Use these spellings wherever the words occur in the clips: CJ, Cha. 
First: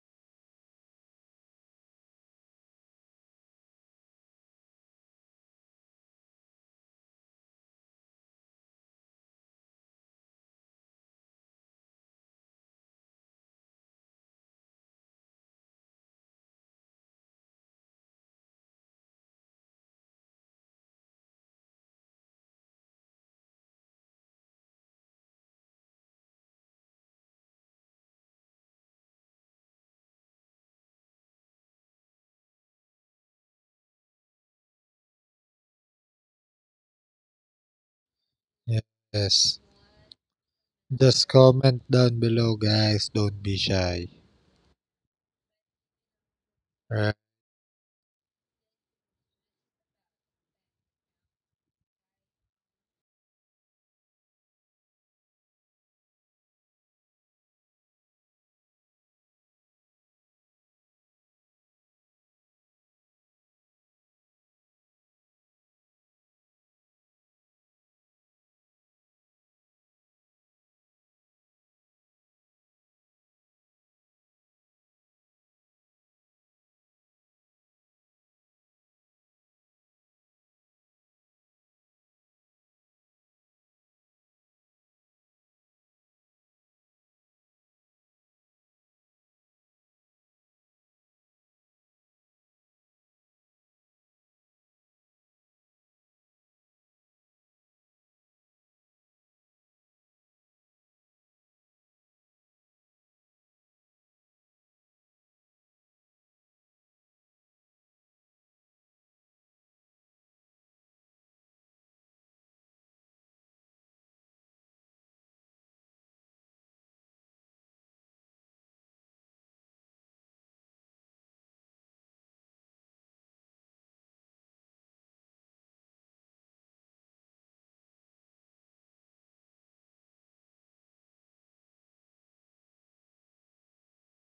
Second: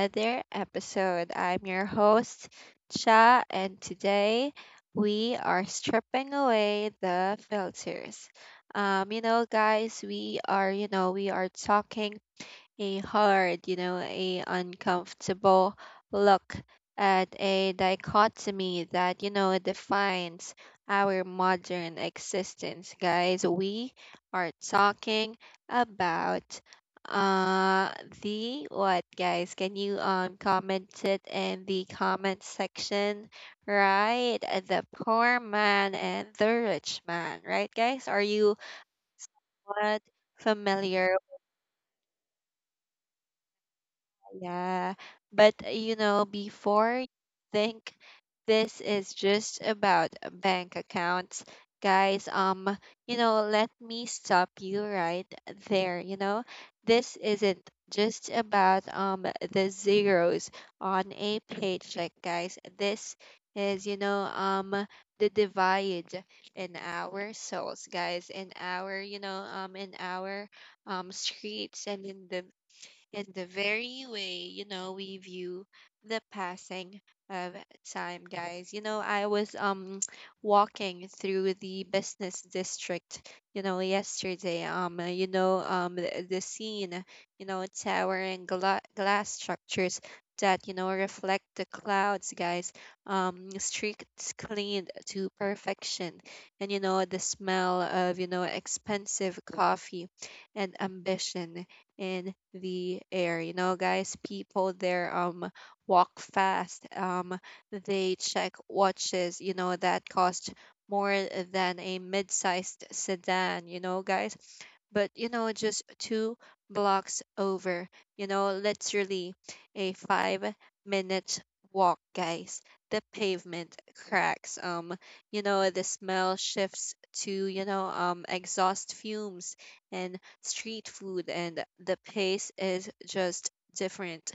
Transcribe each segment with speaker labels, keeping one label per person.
Speaker 1: another episode. I'm your host, Cha, and today we are stripping away the filters. Guys, we are talking a hard, a uncomfortable look at a dichotomy that, defines our modern existence, guys. We are talking about uh the what, guys? Can you comment it in the comment section, right? The poor man and the rich man, right, guys? Are you
Speaker 2: Yes.
Speaker 1: what familiar?
Speaker 2: Just comment down below, guys. Don't be shy.
Speaker 1: Yeah, but before you
Speaker 2: Right.
Speaker 1: think this is just about bank accounts, guys, let me stop you right there. This isn't just about the zeros on a paycheck, guys. This is, the divide in our souls, guys, in our, in our streets and in the very way, we view the passing of time, guys. I was walking through the business district, yesterday. The scene, towering glass structures that, reflect the clouds, guys. Streets cleaned to perfection, and the smell of expensive coffee and ambition in the air. Guys, people there walk fast. They check watches that cost more than a mid-sized sedan. Guys, but just two blocks over. Literally a five-minute walk, guys. The pavement cracks. The smell shifts to exhaust fumes and street food, and the pace is just different.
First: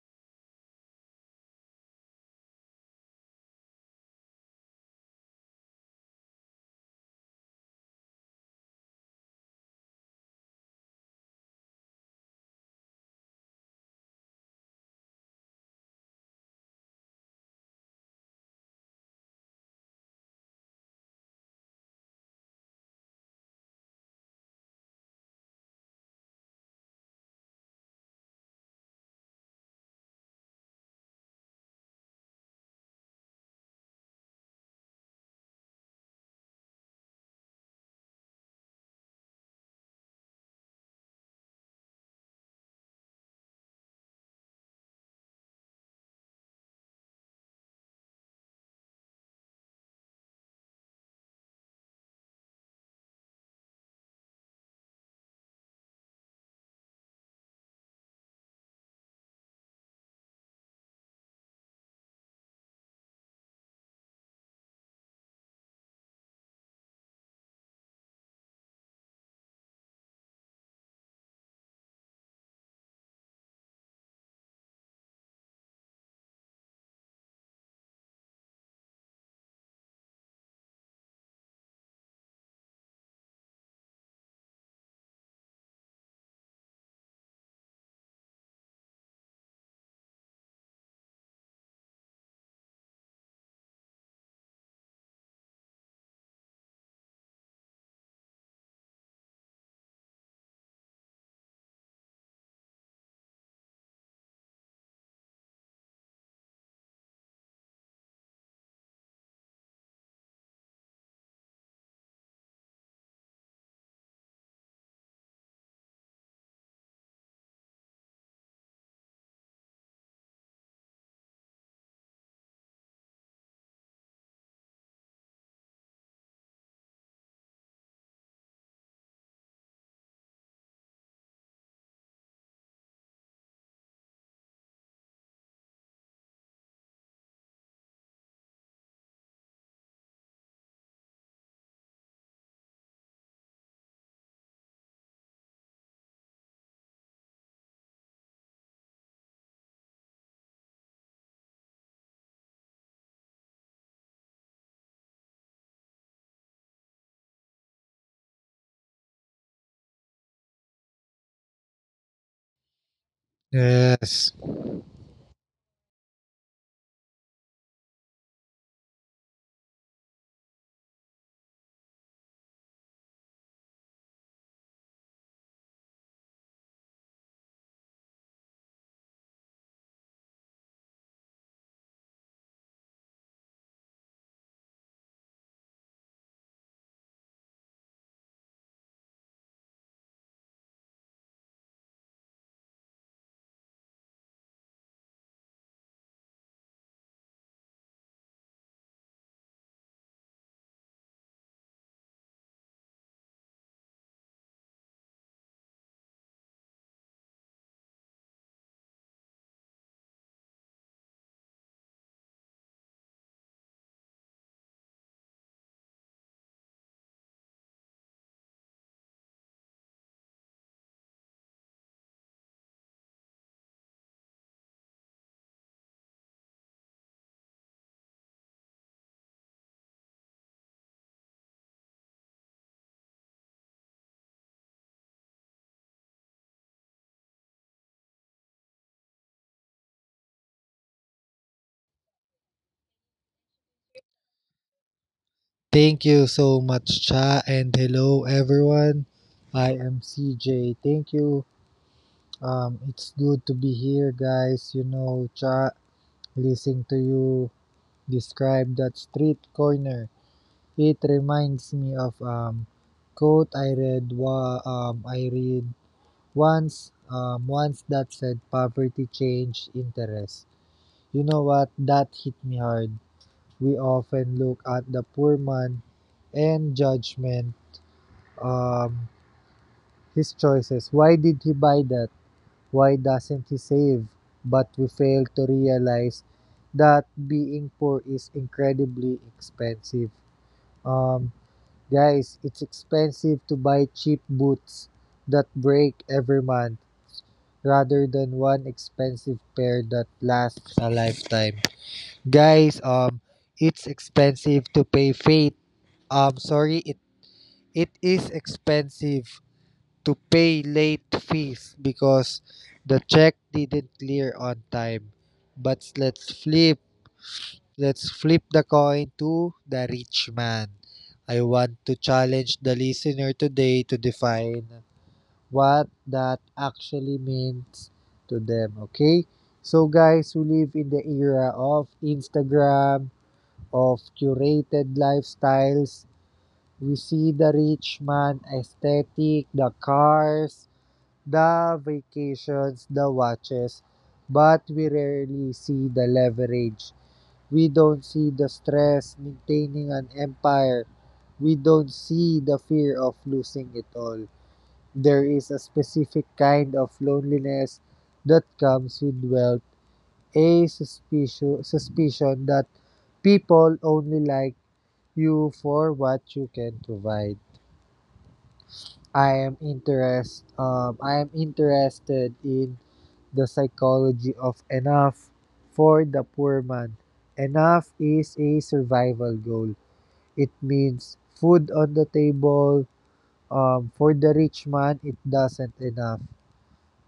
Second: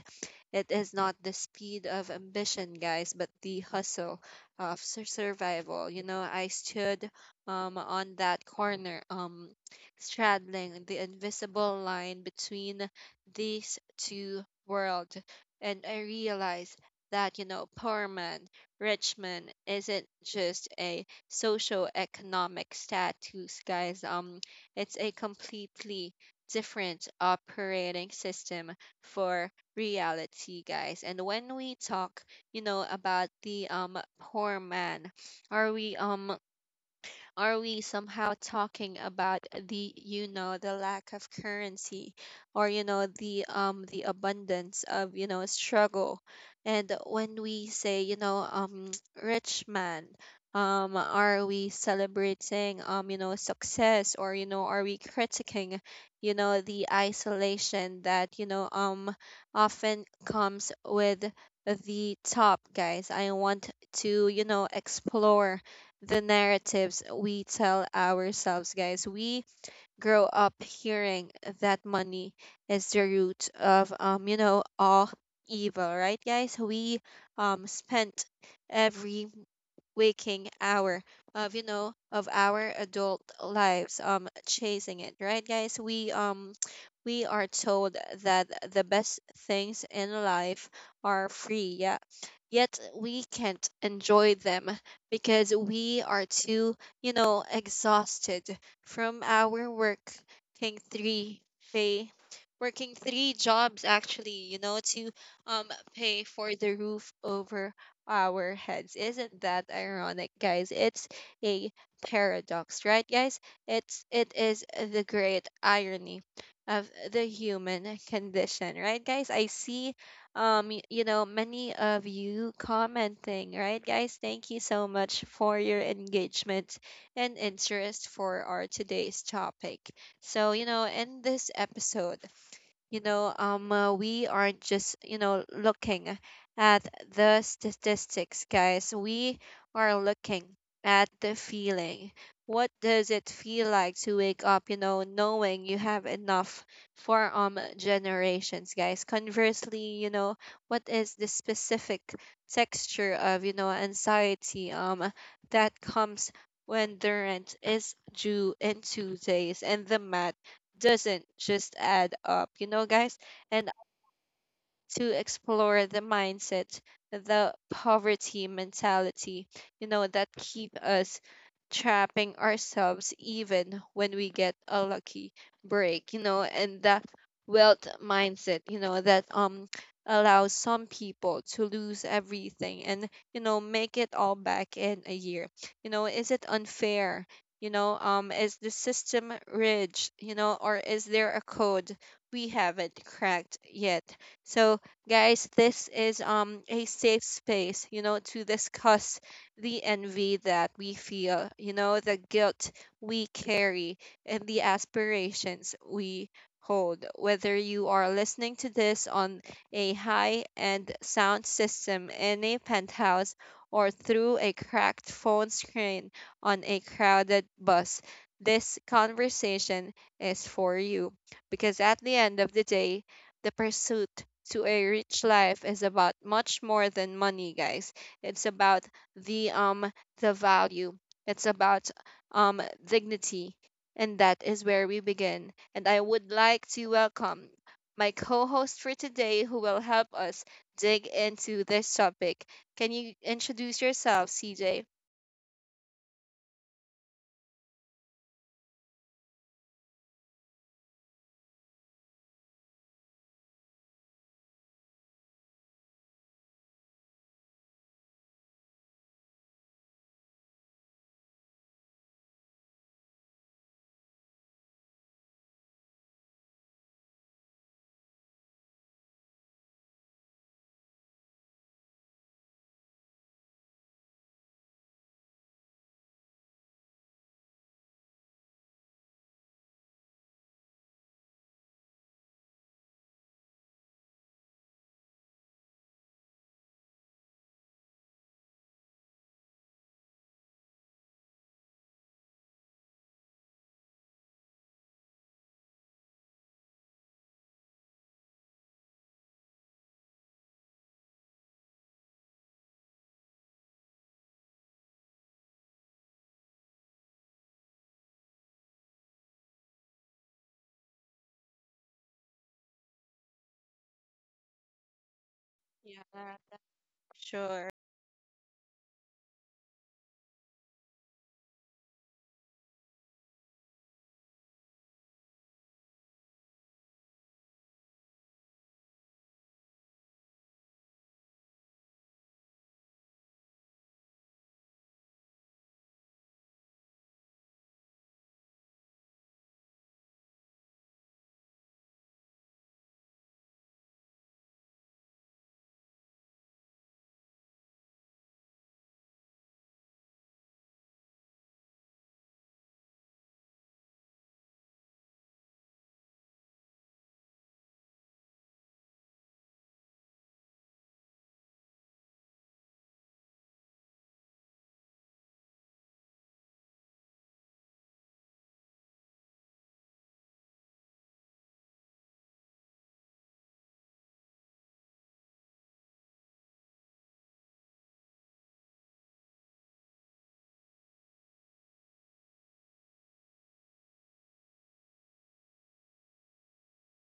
Speaker 1: It is not the speed of ambition, guys, but the hustle of survival. I stood on that corner, straddling the invisible line between these two worlds, and I realized that poor man, rich man isn't just a socio-economic status, guys. It's a completely different operating system for reality, guys. And when we talk, about the poor man, are we somehow talking about the the lack of currency or the abundance of struggle? And when we say rich man, are we celebrating success, or are we critiquing the isolation that often comes with the top, guys? I want to explore the narratives we tell ourselves, guys. We grow up hearing that money is the root of, all evil, right, guys? We spent every waking hour of you know of our adult lives chasing it, right, guys? We we are told that the best things in life are free, yeah, yet we can't enjoy them because we are too exhausted from our work, working three pay working three jobs, actually, to um pay for the roof over our heads. Isn't that ironic, guys? It's a paradox, right, guys? It is the great irony of the human condition, right, guys? I see you know many of you commenting, right, guys? Thank you so much for your engagement and interest for our today's topic. So, in this episode, we aren't just, looking at the statistics, guys. We are looking at the feeling. What does it feel like to wake up, knowing you have enough for generations, guys? Conversely, what is the specific texture of, anxiety that comes when the rent is due in 2 days and the math doesn't just add up, guys. And
Speaker 2: Yes.
Speaker 1: to explore the mindset, the poverty mentality, that keep us trapping ourselves even when we get a lucky break, and that wealth mindset, you know, that allows some people to lose everything and make it all back in a year. Is it unfair? Is the system rigid? Or is there a code we haven't cracked yet? So, guys, this is a safe space, to discuss the envy that we feel, the guilt we carry and the aspirations we hold. Whether you are listening to this on a high-end sound system in a penthouse or through a cracked phone screen on a crowded bus, this conversation is for you, because at the end of the day, the pursuit to a rich life is about much more than money, guys. It's about the um the value, it's about dignity, and that is where we begin. And I would like to welcome my co-host for today, who will help us dig into this topic. Can you introduce yourself, CJ?
Speaker 2: Thank you so much, Cha, and hello, everyone. I am CJ. Thank you. It's good to be here, guys. You know, Cha, listening to you describe that street corner, it reminds me of quote I read once that said poverty changed interest. You know what, that hit me hard. We often look at the poor man and judgment um his choices. Why did he buy that? Why doesn't he save? But we fail to realize that being poor is incredibly expensive. Um Guys, it's expensive to buy cheap boots that break every month rather than one expensive pair that lasts a lifetime. Guys, it's expensive to pay fate. Sorry, it is expensive to pay late fees because the check didn't clear on time. But
Speaker 1: Yeah, sure.
Speaker 2: let's flip the coin to the rich man. I want to challenge the listener today to define what that actually means to them. Okay, so guys, we live in the era of Instagram, of curated lifestyles. We see the rich man aesthetic, the cars, the vacations, the watches, but we rarely see the leverage. We don't see the stress maintaining an empire. We don't see the fear of losing it all. There is a specific kind of loneliness that comes with wealth, a suspicion that people only like you for what you can provide. I am interested in the psychology of enough for the poor man. Enough is a survival goal. It means food on the table. Um, for the rich man it doesn't enough.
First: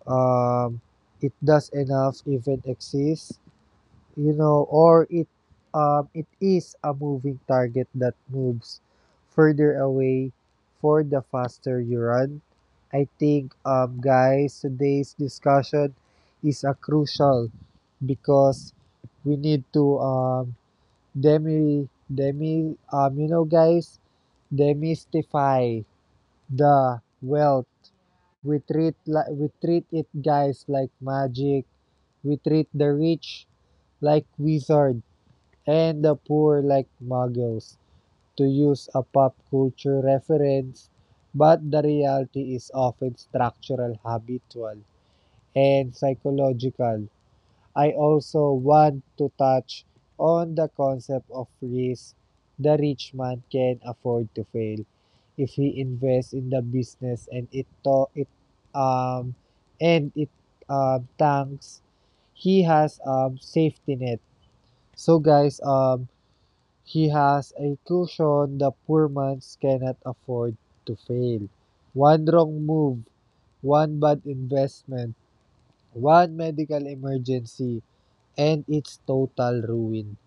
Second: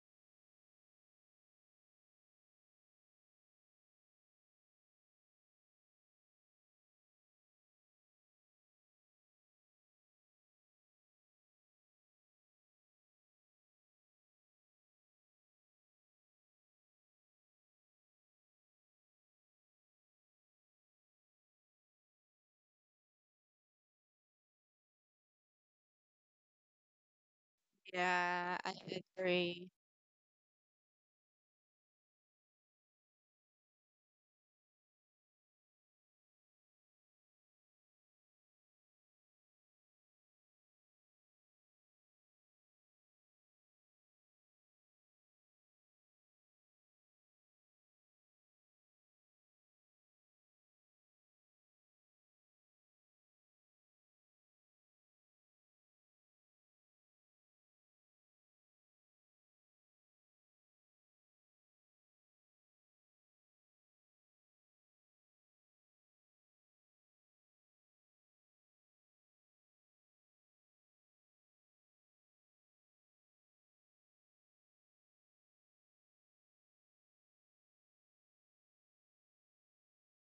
Speaker 2: Um, it does enough even exist, you know, or it is a moving target that moves further away for the faster you run. I think, guys, today's discussion is a crucial because we need to demi demi you know, guys, demystify the wealth.
Speaker 1: Yeah, I
Speaker 2: We
Speaker 1: agree.
Speaker 2: treat it, guys, like magic. We treat the rich like wizards and the poor like muggles, to use a pop culture reference, but the reality is often structural, habitual, and psychological. I also want to touch on the concept of risk. The rich man can afford to fail if he invests in the business and it to- it um and it tanks, he has safety net. So guys, he has a cushion. The poor man cannot afford to fail. One wrong move, one bad investment, one medical emergency, and it's total ruin.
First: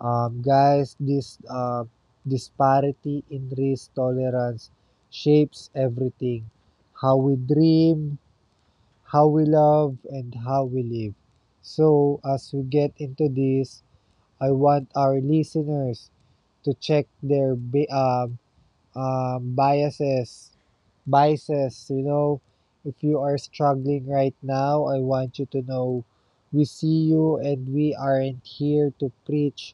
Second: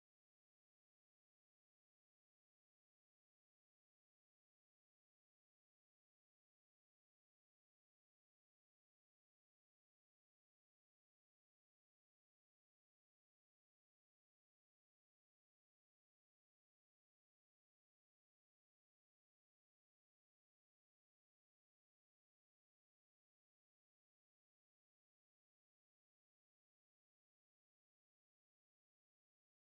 Speaker 2: Guys, this disparity in risk tolerance shapes everything: how we dream, how we love, and how we live. So, as we get into this, I want our listeners to check their biases, biases. You know, if you are struggling right now, I want you to know we see you and we aren't here to preach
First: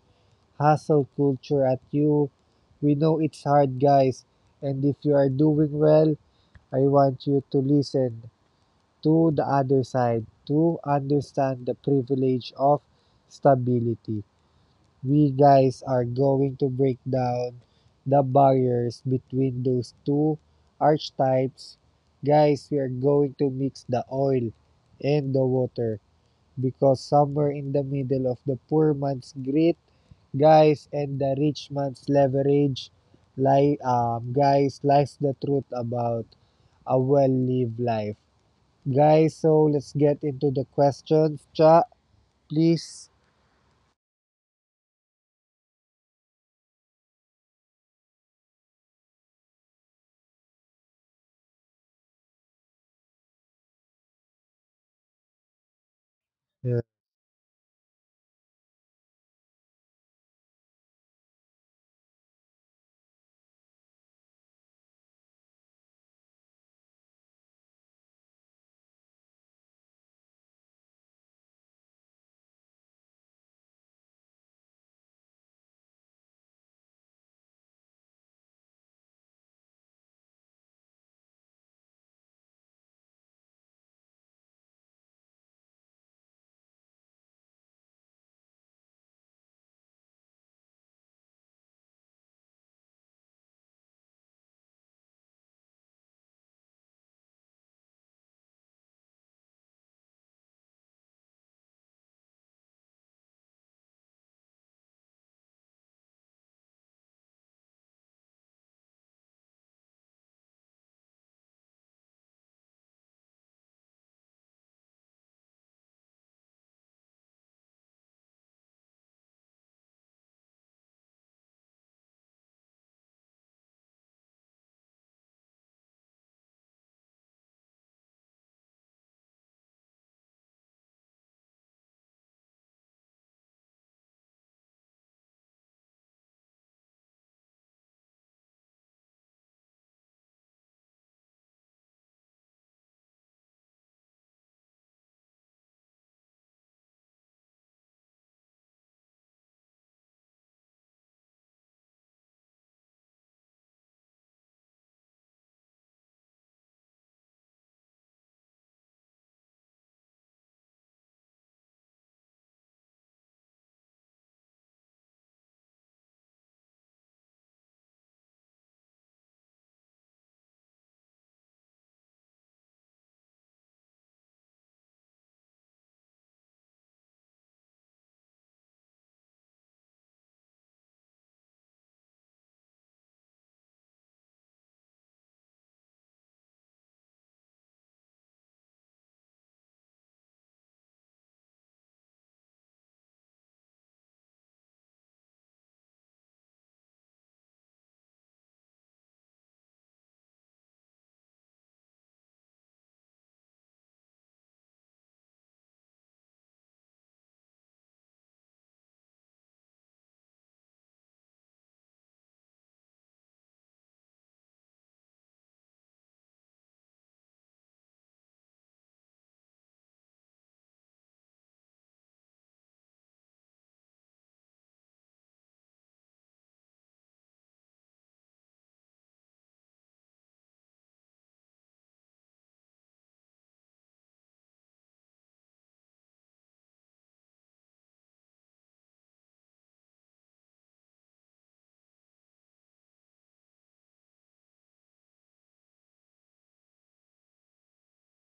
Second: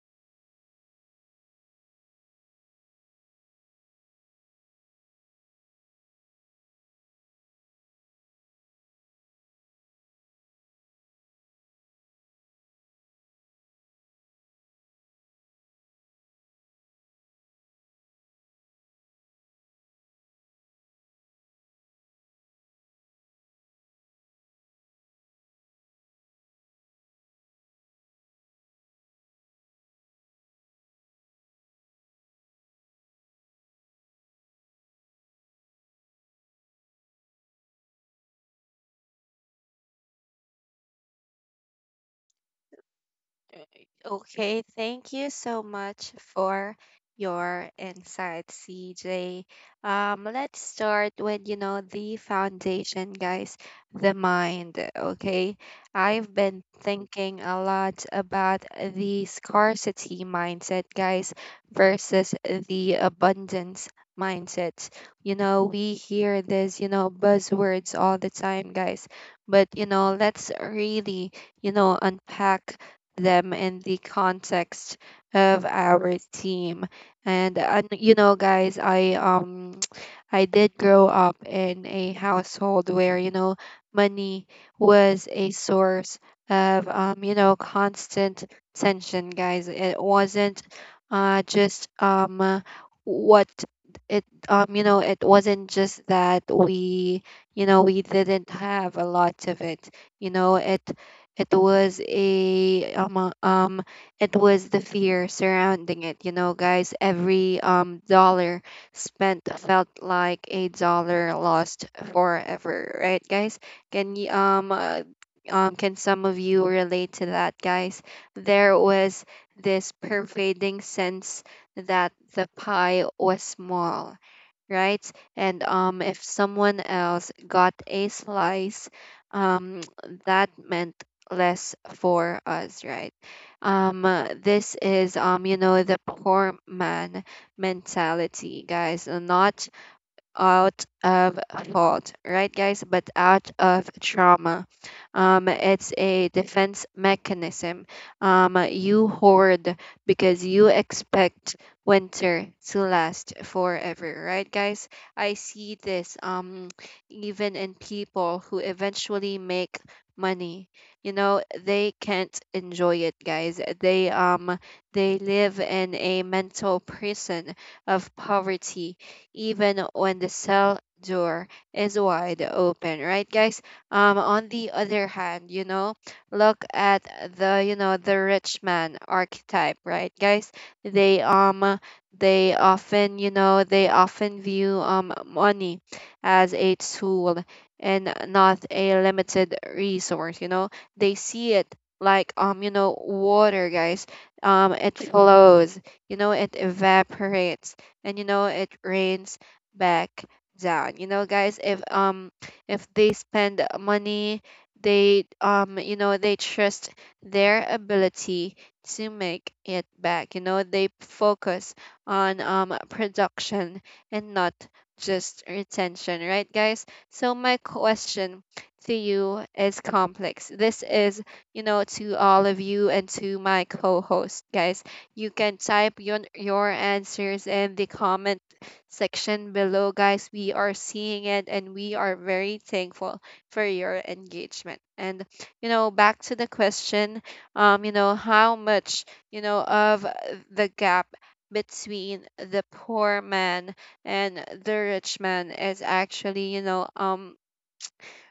Speaker 2: hustle culture at you. We know it's hard, guys. And if you are doing well, I want you to listen to the other side to understand the privilege of stability. We guys are going to break down the barriers between those two archetypes. Guys, we are going to mix the oil and the water because somewhere in the middle of the poor man's grit, guys, and the rich man's leverage, guys, lies the truth about a well lived life. Guys, so let's get into the questions. Cha, please.
Speaker 1: Okay, thank you so much for your insight, CJ. Let's start with, the foundation, guys, the mind, okay? I've been
Speaker 2: Yeah.
Speaker 1: thinking a lot about the scarcity mindset, guys, versus the abundance mindset. We hear this, buzzwords all the time, guys, but, let's really, unpack them in the context of our team. And guys, I I did grow up in a household where money was a source of constant tension, guys. It wasn't just what it you know it wasn't just that we we didn't have a lot of it, you know it it was a it was the fear surrounding it, guys. Every dollar spent felt like a dollar lost forever, right, guys? Can you can some of you relate to that, guys? There was this pervading sense that the pie was small, right? And if someone else got a slice, um, that meant less for us, right? This is, the poor man mentality, guys. Not out of fault, right, guys? But out of trauma. It's a defense mechanism. You hoard because you expect winter to last forever, right, guys? I see this even in people who eventually make money. They can't enjoy it, guys. They they live in a mental prison of poverty even when the cell door is wide open, right, guys? On the other hand, look at the the rich man archetype, right, guys? They um they often you know they often view money as a tool and not a limited resource. They see it like water, guys. It flows. It evaporates and it rains back down. Guys, if they spend money, they they trust their ability to make it back. They focus on production and not just retention, right, guys? So my question to you is complex. This is, to all of you and to my co-host, guys. You can type your answers in the comment section below, guys. We are seeing it and we are very thankful for your engagement. And, back to the question, how much, of the gap between the poor man and the rich man is actually,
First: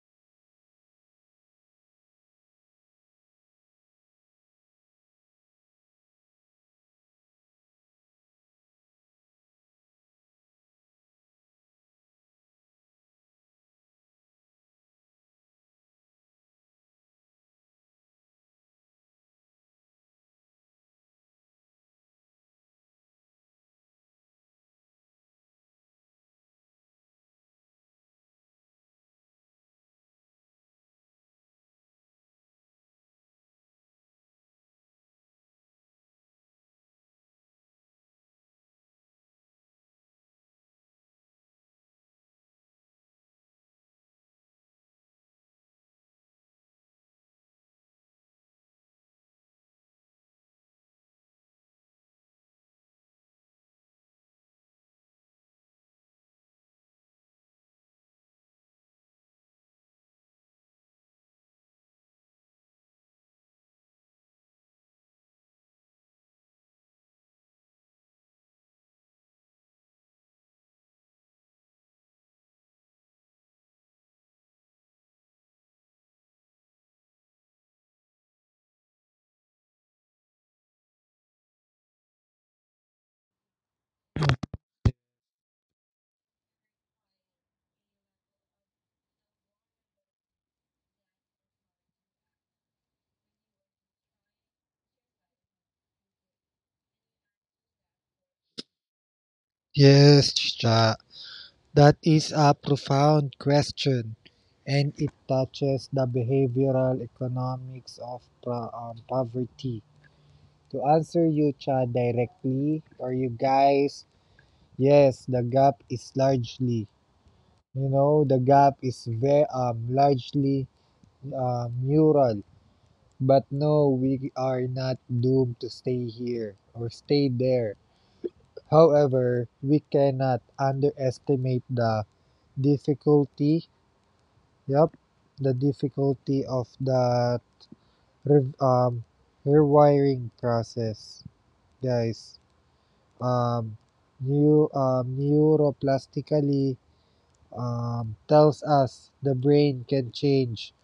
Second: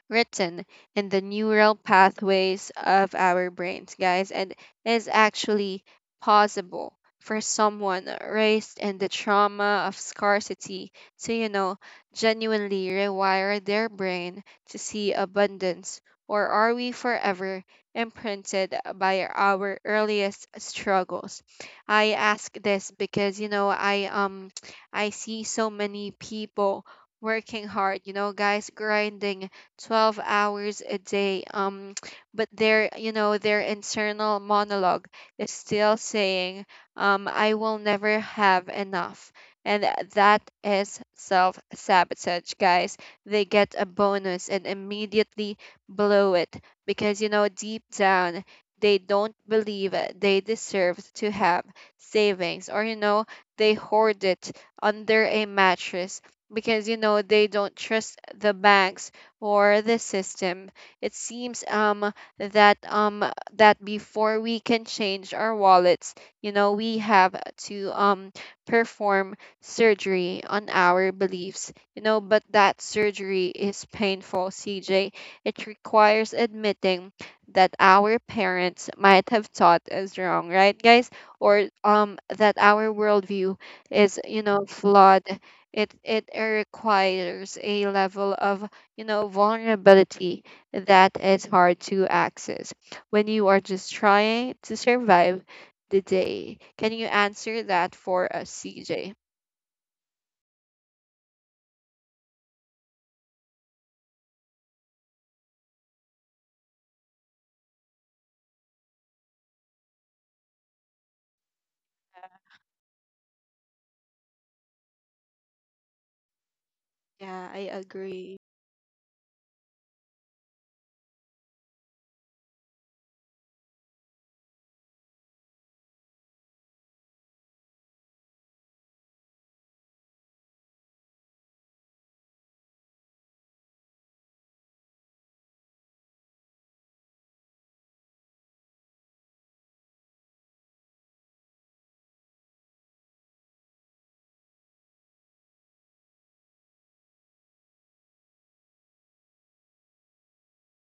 Speaker 1: written in the neural pathways of our brains, guys, and is actually possible for someone raised in the trauma of scarcity to, genuinely rewire their brain to see abundance? Or are we forever imprinted by our earliest struggles? I ask this because, I see so many people working hard, guys, grinding 12 hours a day, but their you know their internal monologue is still saying, I will never have enough. And that is self sabotage, guys. They get a bonus and immediately blow it because deep down they don't believe they deserve to have savings, or they hoard it under a mattress because they don't trust the banks or the system. It seems that um that before we can change our wallets, we have to perform surgery on our beliefs. But that surgery is painful, CJ. It requires admitting that our parents might have taught us wrong, right, guys? Or that our worldview is, flawed. It requires a level of vulnerability that is hard to access when you are just trying to survive the day. Can you answer that for us, CJ?
Speaker 2: Yes, Cha. That is a profound question, and it touches the behavioral economics of poverty. To answer you, Chad, directly, or you guys, yes, the gap is largely,
Speaker 1: Yeah, I
Speaker 2: you know, the
Speaker 1: agree.
Speaker 2: gap is very largely mural. But no, we are not doomed to stay here or stay there. However, we cannot underestimate the difficulty Yep, the difficulty of that rev- um rewiring process, guys. Um, new neuroplastically tells us the brain can change,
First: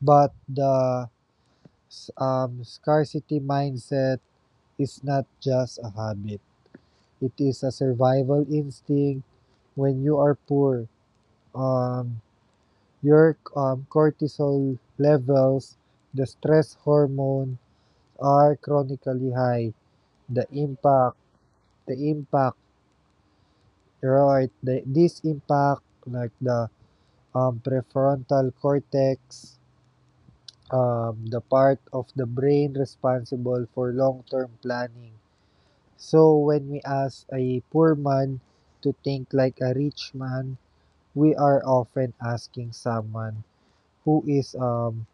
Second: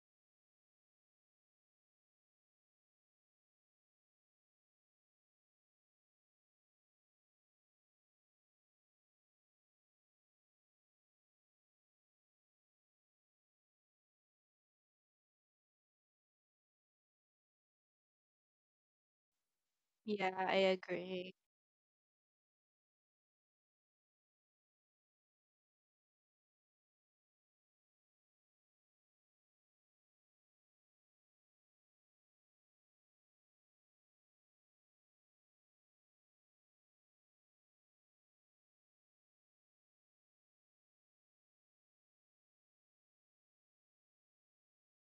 Speaker 2: but the scarcity mindset is not just a habit. It is a survival instinct. When you are poor, um, your cortisol levels, the stress hormone, are chronically high,
Speaker 1: Yeah,
Speaker 2: the
Speaker 1: I
Speaker 2: impact,
Speaker 1: agree.
Speaker 2: the impact, right, this impact, like the prefrontal cortex, the part of the brain responsible for long-term planning. So when we ask a poor man to think like a rich man, we are often asking someone who is um,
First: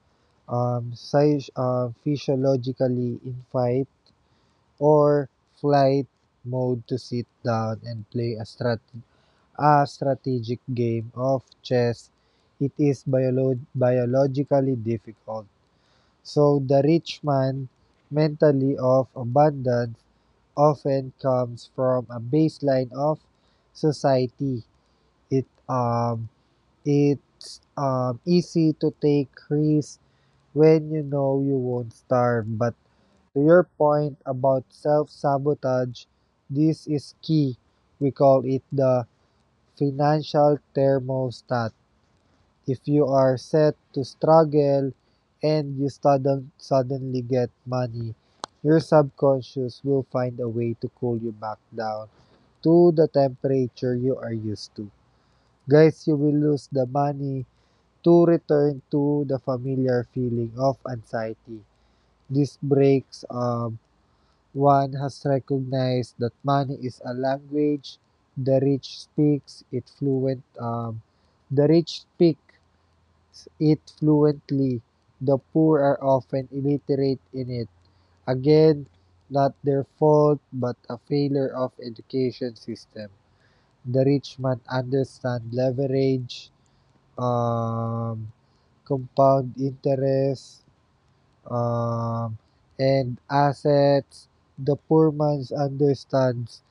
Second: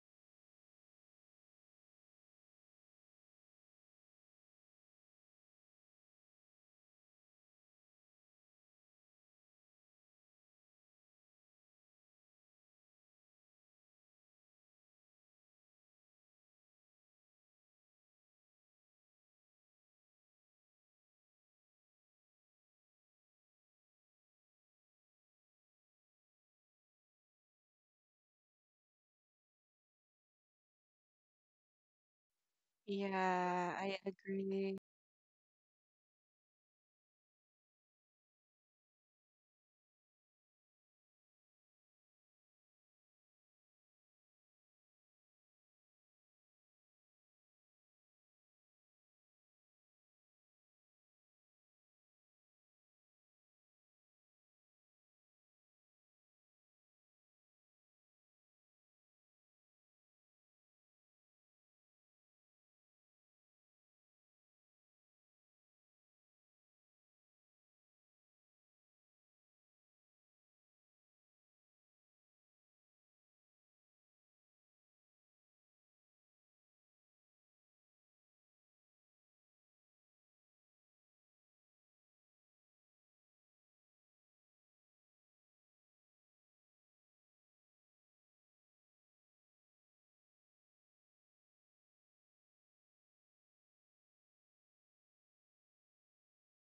Speaker 2: um, psych- uh, physiologically infirm or flight mode to sit down and play a strategic game of chess. It is biologically difficult. So the rich man mentally of abundance often comes from a baseline of society. It um it's easy to take risks when you know you won't starve, but to your
Speaker 1: Yeah, I
Speaker 2: point about
Speaker 1: agree.
Speaker 2: self sabotage, this is key. We call it the financial thermostat. If you are set to struggle and you suddenly get money, your subconscious will find a way to cool you back down to the temperature you are used to. Guys, you will lose the money to return to the familiar feeling of anxiety. This breaks one has recognized that money is a language. the rich speaks it fluent um, the rich speak it fluently. The poor are often illiterate in it. Again, not their fault, but a failure of education system. The rich man understand leverage, um, compound interest, um, and assets. The poor man understands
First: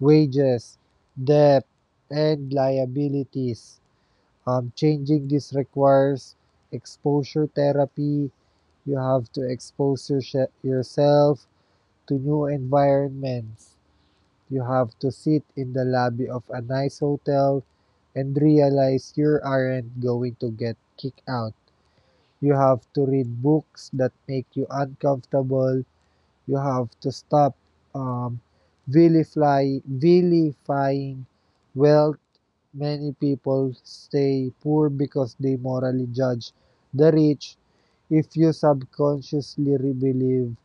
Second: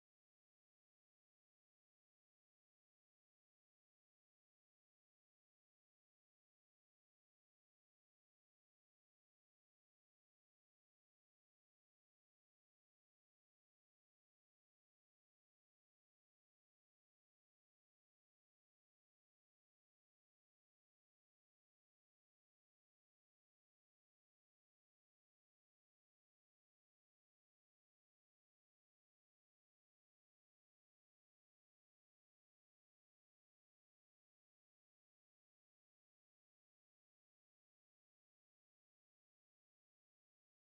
Speaker 2: wages, debt, and liabilities. Changing this requires exposure therapy. You have to expose yourself to new environments. You have to sit in the lobby of a nice hotel and realize you aren't going to get kicked out. You have to read books that make you uncomfortable. You have to stop um, vilifying wealth. Many people stay poor because they morally judge the rich. If you subconsciously believe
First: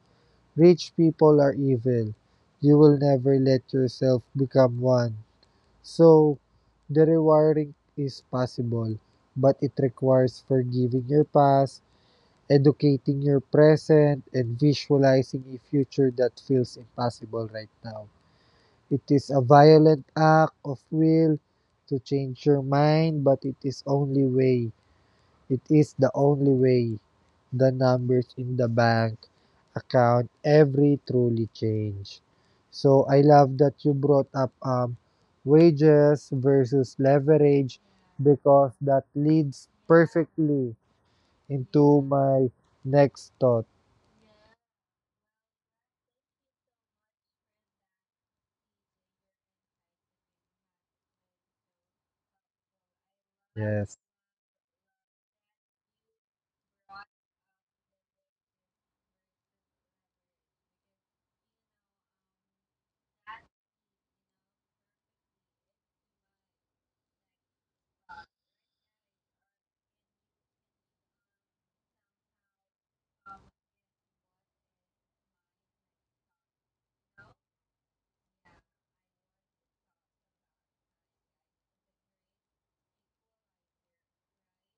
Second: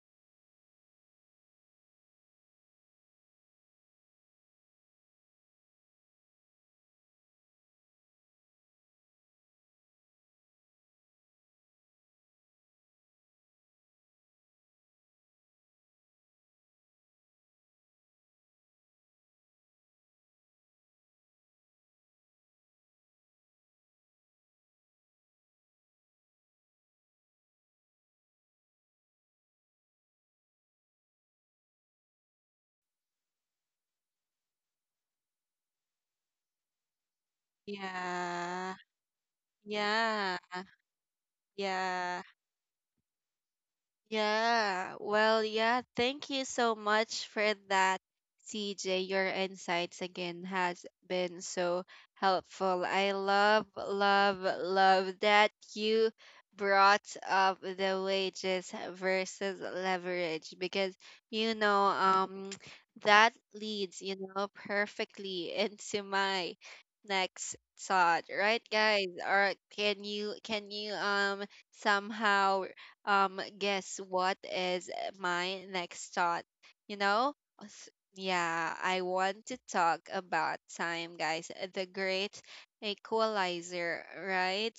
Speaker 2: rich people are evil, you will never let yourself become one. So, the rewiring is possible, but it requires forgiving your past, educating your present and visualizing a future that feels impossible right now. It is a violent act of will to change your mind, but it is only way. It is the only way. The numbers in the bank account every truly change. So I love that you brought up wages versus leverage because
Speaker 1: Yeah,
Speaker 2: that leads
Speaker 1: yeah,
Speaker 2: perfectly into
Speaker 1: yeah.
Speaker 2: my next thought.
Speaker 1: Yeah, well, yeah, thank you so much for that, CJ. Your insights again has been so helpful. I love,
Speaker 2: Yes.
Speaker 1: love, love that you brought up the wages versus leverage because you know, um, that leads perfectly into my next thought, right, guys? Or can you somehow guess what is my next thought you know S- yeah, I want to talk about time, guys. The great equalizer, right?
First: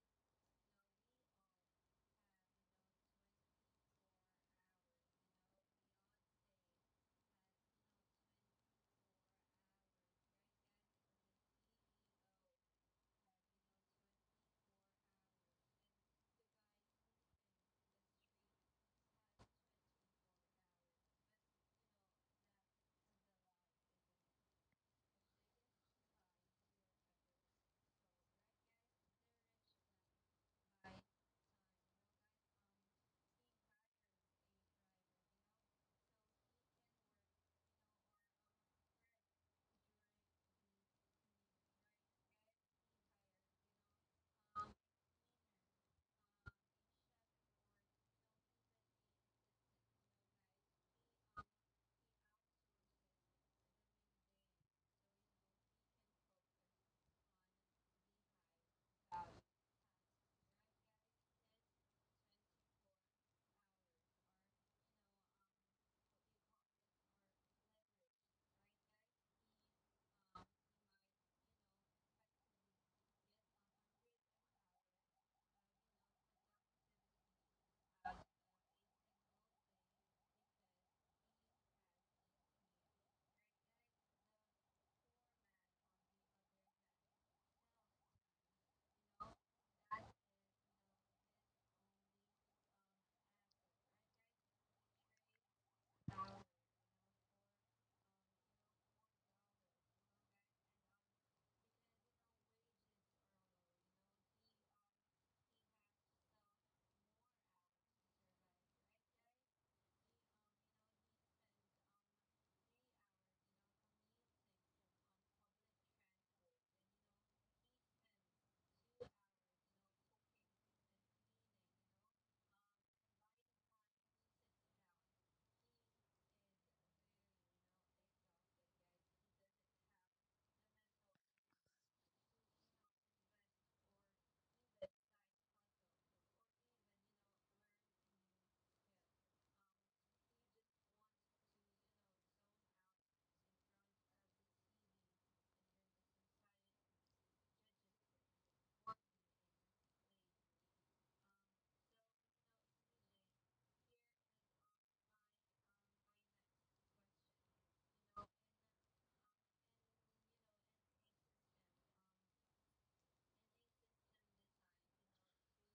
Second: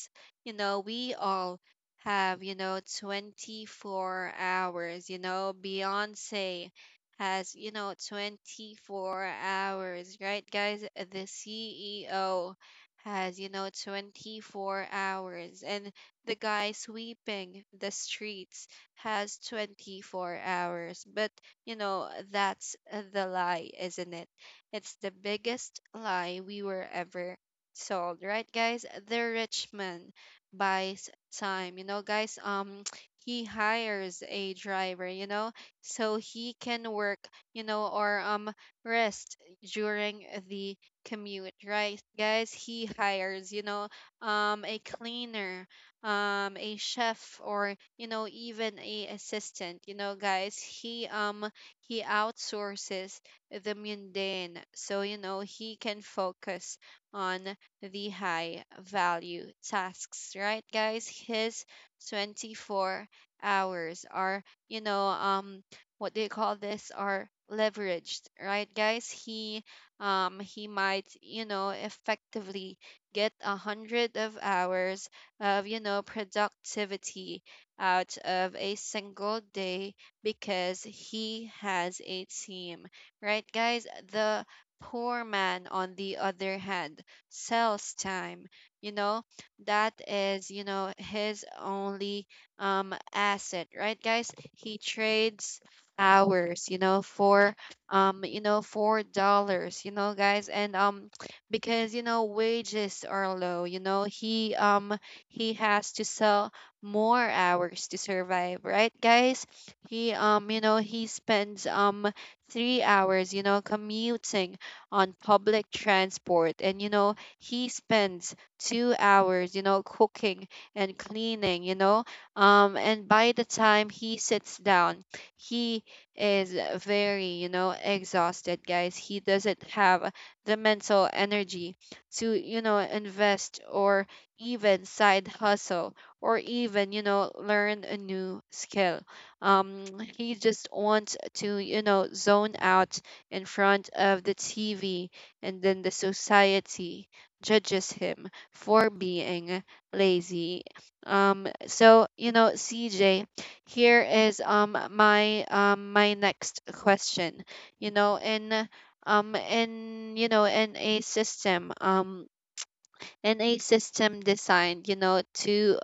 Speaker 1: We all have, you know, 24 hours. You know, Beyonce has, you know, 24 hours, right, guys? The CEO has, you know, 24 hours, and the guy sweeping the streets has 24 hours. But you know, that's the lie, isn't it? It's the biggest lie we were ever sold, right, guys? The rich man buys time, you know, guys. He hires a driver, you know, so he can work, you know, or rest during the commute, right, guys? He hires, you know, a cleaner, a chef, or you know, even a assistant, you know, guys. He he outsources the mundane so, you know, he can focus on the high value tasks, right, guys? His 24 hours are, you know what do you call this are leveraged, right, guys? He might, you know, effectively get a hundred of hours of, you know, productivity out of a single day because he has a team, right, guys? The poor man, on the other hand, sells time, you know. That is, you know, his only asset, right, guys? He trades hours, you know, for you know, $4, you know, guys. And Because you know, wages are low, you know, he has to sell more hours to survive, right, guys? He You know, he spends 3 hours, you know, commuting on public transport, and you know, he spends 2 hours, you know, cooking and cleaning, you know. And by the time he sits down, he is very, you know, exhausted, guys. He doesn't have the mental energy to, you know, invest or even side hustle or even, you know, learn a new skill. um he just wants to, you know, zone out in front of the TV, and then the society judges him for being lazy. So you know, CJ, here is my next question. You know, in you know, in a system, and a system designed, you know, to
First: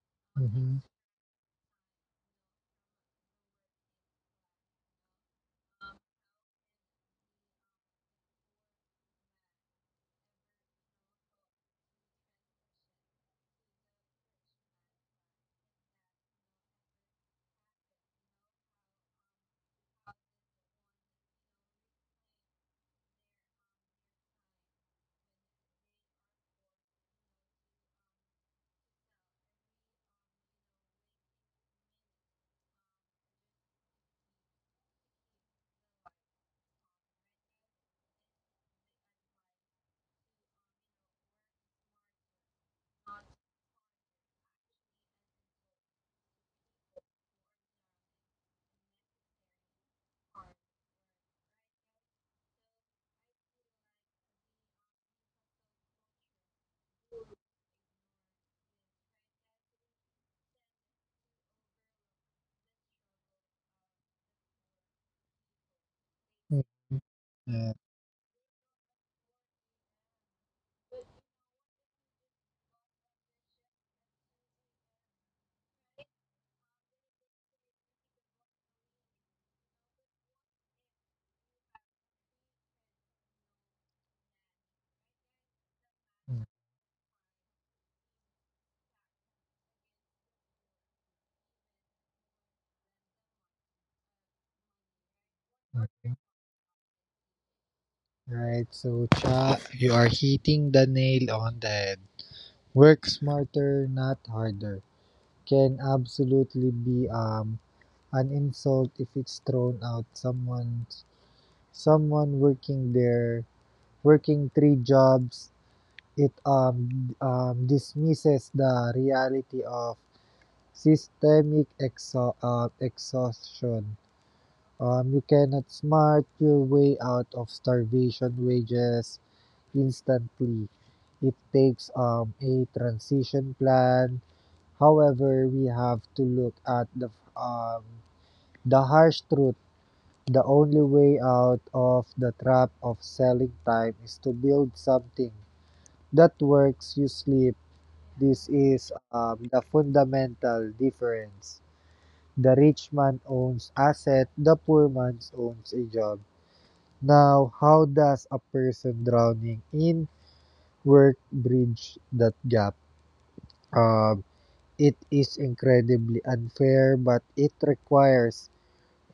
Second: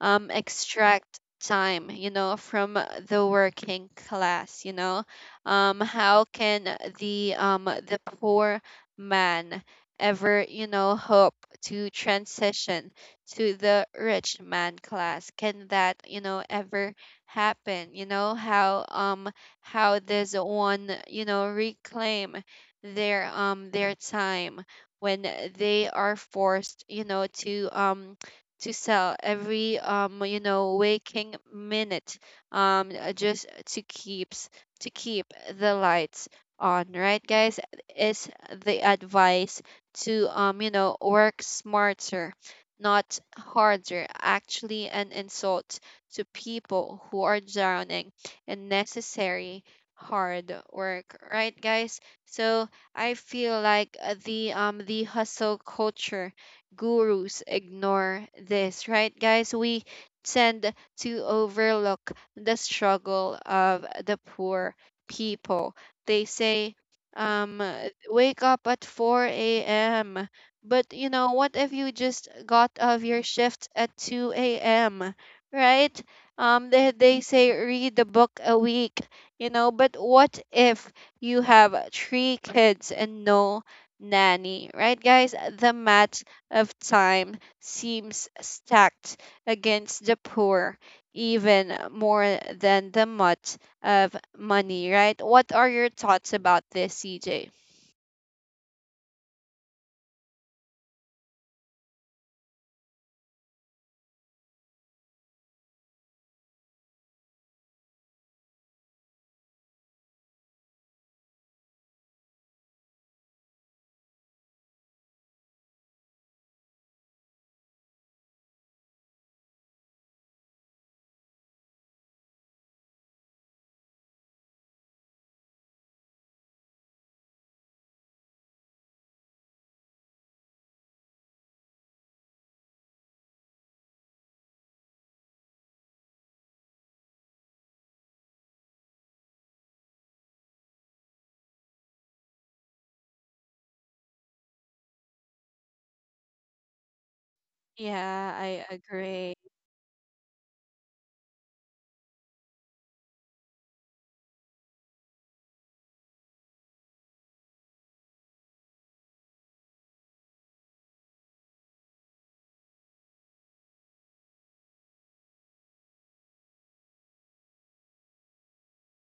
Speaker 2: Mm-hmm.
Speaker 1: extract time, you know, from the working class, you know. How can the poor man ever, you know, hope to transition to the rich man class? Can that, you know, ever happen? You know, how does one, you know, reclaim their time when they are forced, you know, to sell every you know, waking minute, just to keep the lights on, right, guys? Is the advice to, you know, work smarter, not harder, actually an insult to people who are drowning in necessary hard work, right, guys? So I feel like, the hustle culture gurus ignore this, right, guys? We tend to overlook the struggle of the poor people. They say,
Speaker 2: Yeah.
Speaker 1: wake up at 4 a.m. But you know, what if you just got off your shift at 2 a.m., right? They say read the book a week, you know, but what if you have three kids and no nanny, right, guys? The mat of time seems stacked against the poor even more than the mutt of money, right? What are your thoughts about this, CJ?
Speaker 2: Right. So Cha, you are hitting the nail on the head. Work smarter, not harder. Can absolutely be an insult if it's thrown out someone working there working three jobs. It dismisses the reality of systemic exhaustion. You cannot smart your way out of starvation wages instantly. It takes a transition plan. However, we have to look at um, the harsh truth. The only way out of the trap of selling time is to build something that works. You sleep.
Speaker 1: Yeah,
Speaker 2: This
Speaker 1: I
Speaker 2: is
Speaker 1: agree.
Speaker 2: the fundamental difference. The rich man owns asset. The poor man owns a job. Now, how does a person drowning in work bridge that gap? Um, it is incredibly unfair, but it requires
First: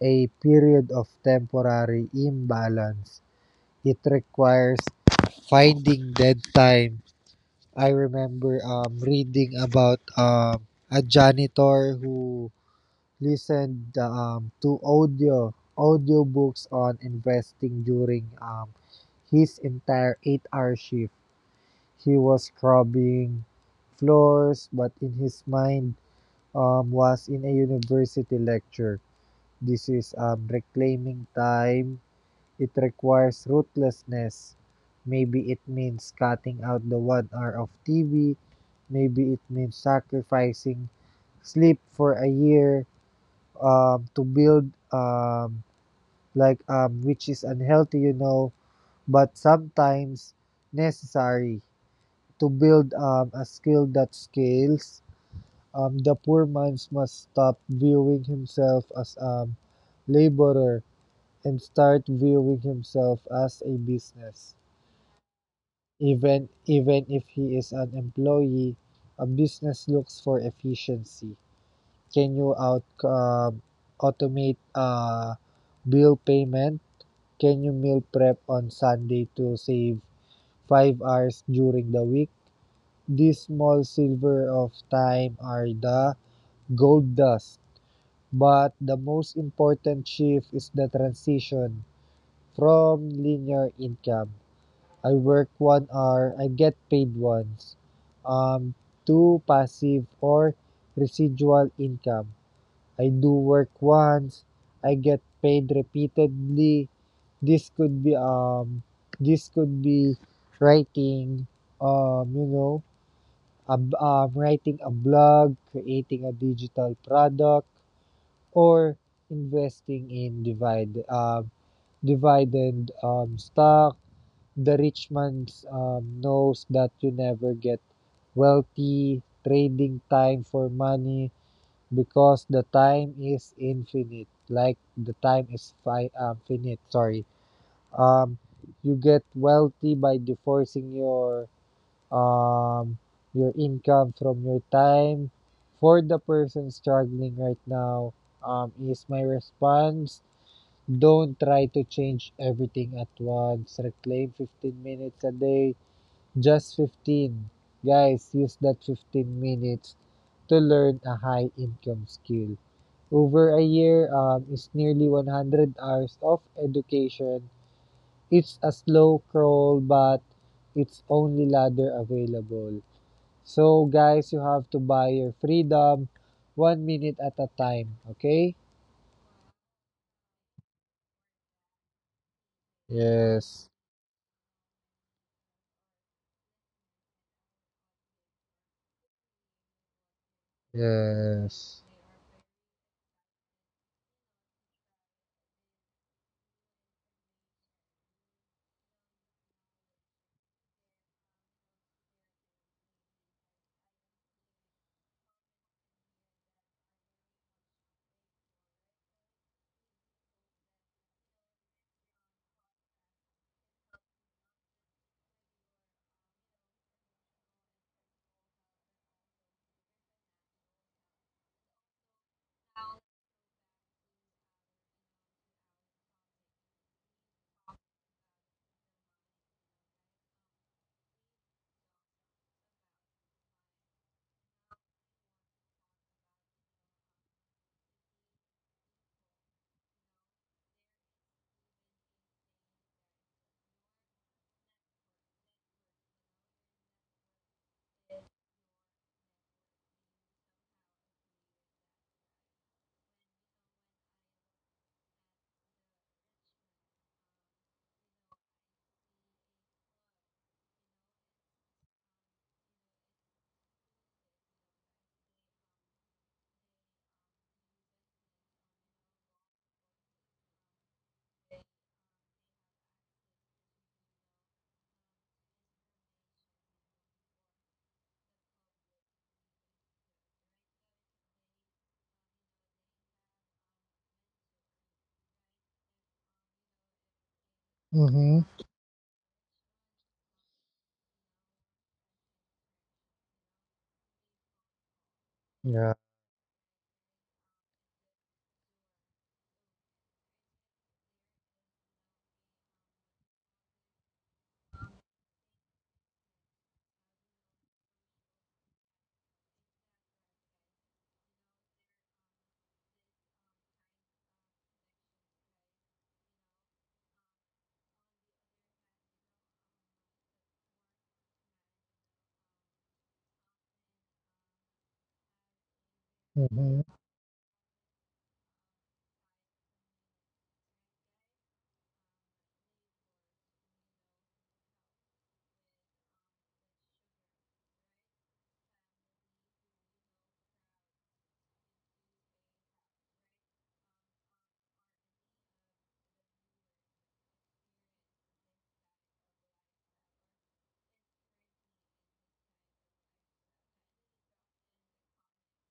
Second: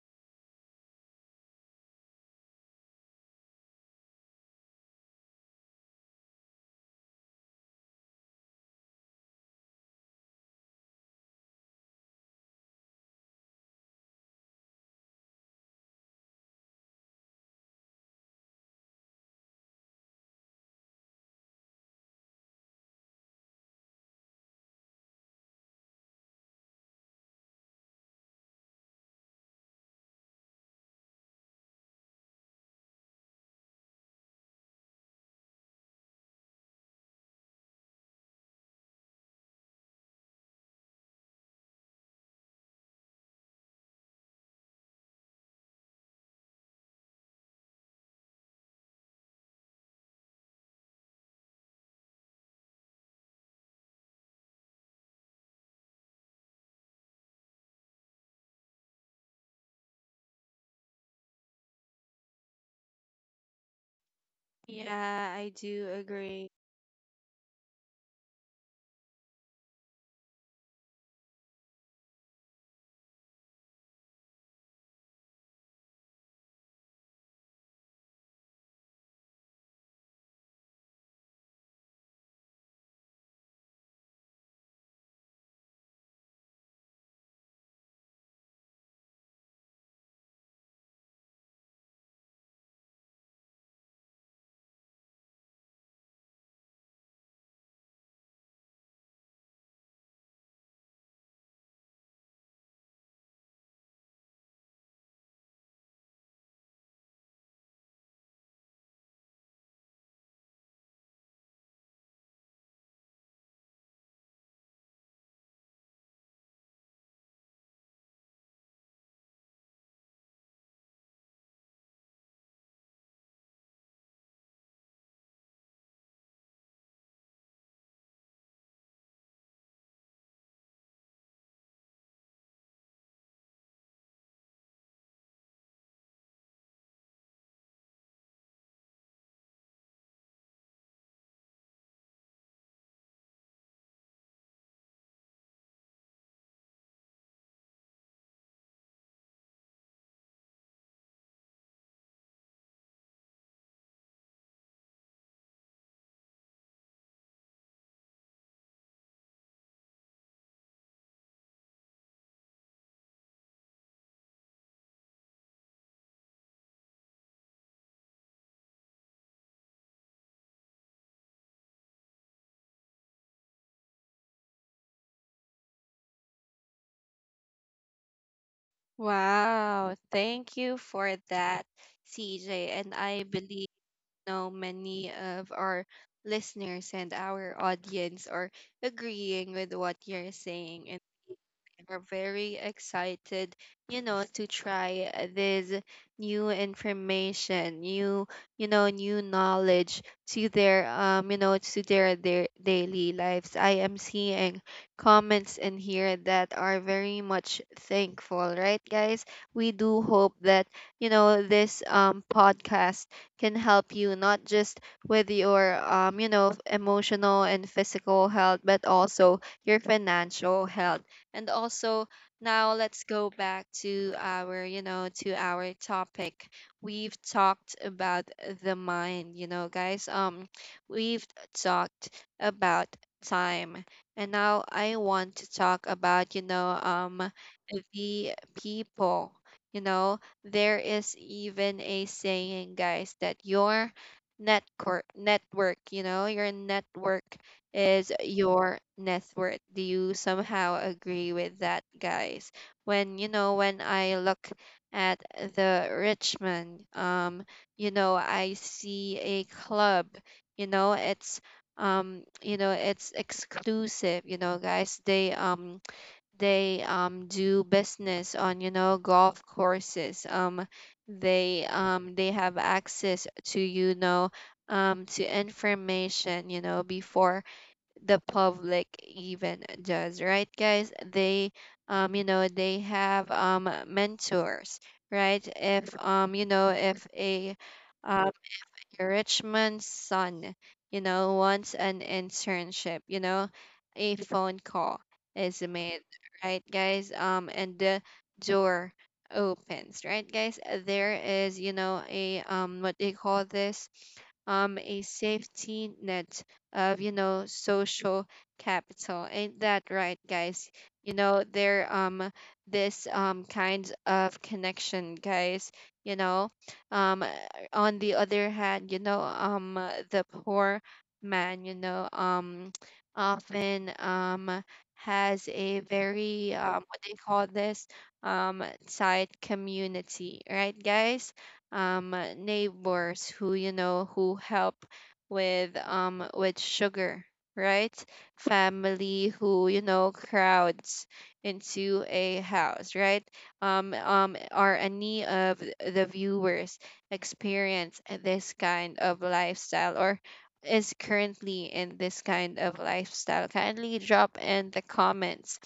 Speaker 2: a period of temporary imbalance. It requires finding dead time. I remember reading about a janitor who listen to audiobooks on investing during his entire eight-hour shift. He was scrubbing floors, but in his mind was in a university lecture. This is reclaiming time. It requires ruthlessness. Maybe it means cutting out the one hour of TV. Maybe it means sacrificing sleep for a year to build which is unhealthy, you know, but sometimes necessary to build a skill that scales. The poor minds must stop viewing himself as a laborer and start viewing himself as a business,
Speaker 1: Yeah, I do
Speaker 2: even
Speaker 1: agree.
Speaker 2: even if he is an employee. A business looks for efficiency. Can you out automate bill payment? Can you meal prep on Sunday to save 5 hours during the week? These small silver of time are the gold dust. But the most important shift is the transition from linear income. I work one hour, I get paid once. Um, to passive or residual income. I do work once, I get paid repeatedly. This could be this could be writing, um you know writing a blog, creating a digital product, or investing in dividend stock. The rich man knows that you never get wealthy trading time for money because the time is finite, sorry. um, you get wealthy by divorcing um your income from your time. For the person struggling right now, is my response. Don't try to change everything at once. Reclaim 15 minutes a day, just 15. Guys, use that 15 minutes to learn a high income skill. Over a year is nearly 100 hours of education. It's a slow crawl, but it's only ladder available. So, guys, you have to buy your freedom 1 minute at a time, okay?
Speaker 1: Wow, thank you for that, CJ. And I believe.
Speaker 2: Yes,
Speaker 1: Know many of our listeners and our audience are agreeing with what you're saying, and
Speaker 2: yes.
Speaker 1: are very excited, you know, to try this new information, new, you know, new knowledge to their, you know, to their daily lives. I am seeing comments in here that are very much thankful, right, guys? We do hope that you know, this podcast can help you not just with your you know, emotional and physical health, but also your financial health, and also now let's go back to our, you know, to our topic. We've talked about the mind, you know, guys we've talked about time, and now I want to talk about, you know, the people, you know. There is even a saying, guys, that your network, you know, your network is your net worth. Do you somehow agree with that, guys? When you know, when I look at the Richmond, you know, I see a club, you know. It's You know, it's exclusive, you know, guys. They do business on, you know, golf courses. They have access to, you know, to information, you know, before the public even does, right, guys? They You know, they have mentors, right? If you know, if a um
Speaker 2: Mm-hmm.
Speaker 1: Richmond's son, you know, wants an internship, you know, a phone call is
Speaker 2: Yeah.
Speaker 1: made, right, guys? And the door opens, right, guys? There is, you know, a what they call this, a safety net of, you know, social capital. Ain't that right, guys? You know, there this kind of connection, guys. You know, um on the other hand, you know, the poor man, you know, often has a very
Speaker 2: Mm-hmm.
Speaker 1: what they call this um tight community, right, guys? Neighbors who, you know, who help with, with sugar, right? Family who, you know, crowds into a house, right? Are any of the viewers experience this kind of lifestyle, or is currently in this kind of lifestyle? Kindly drop in the comments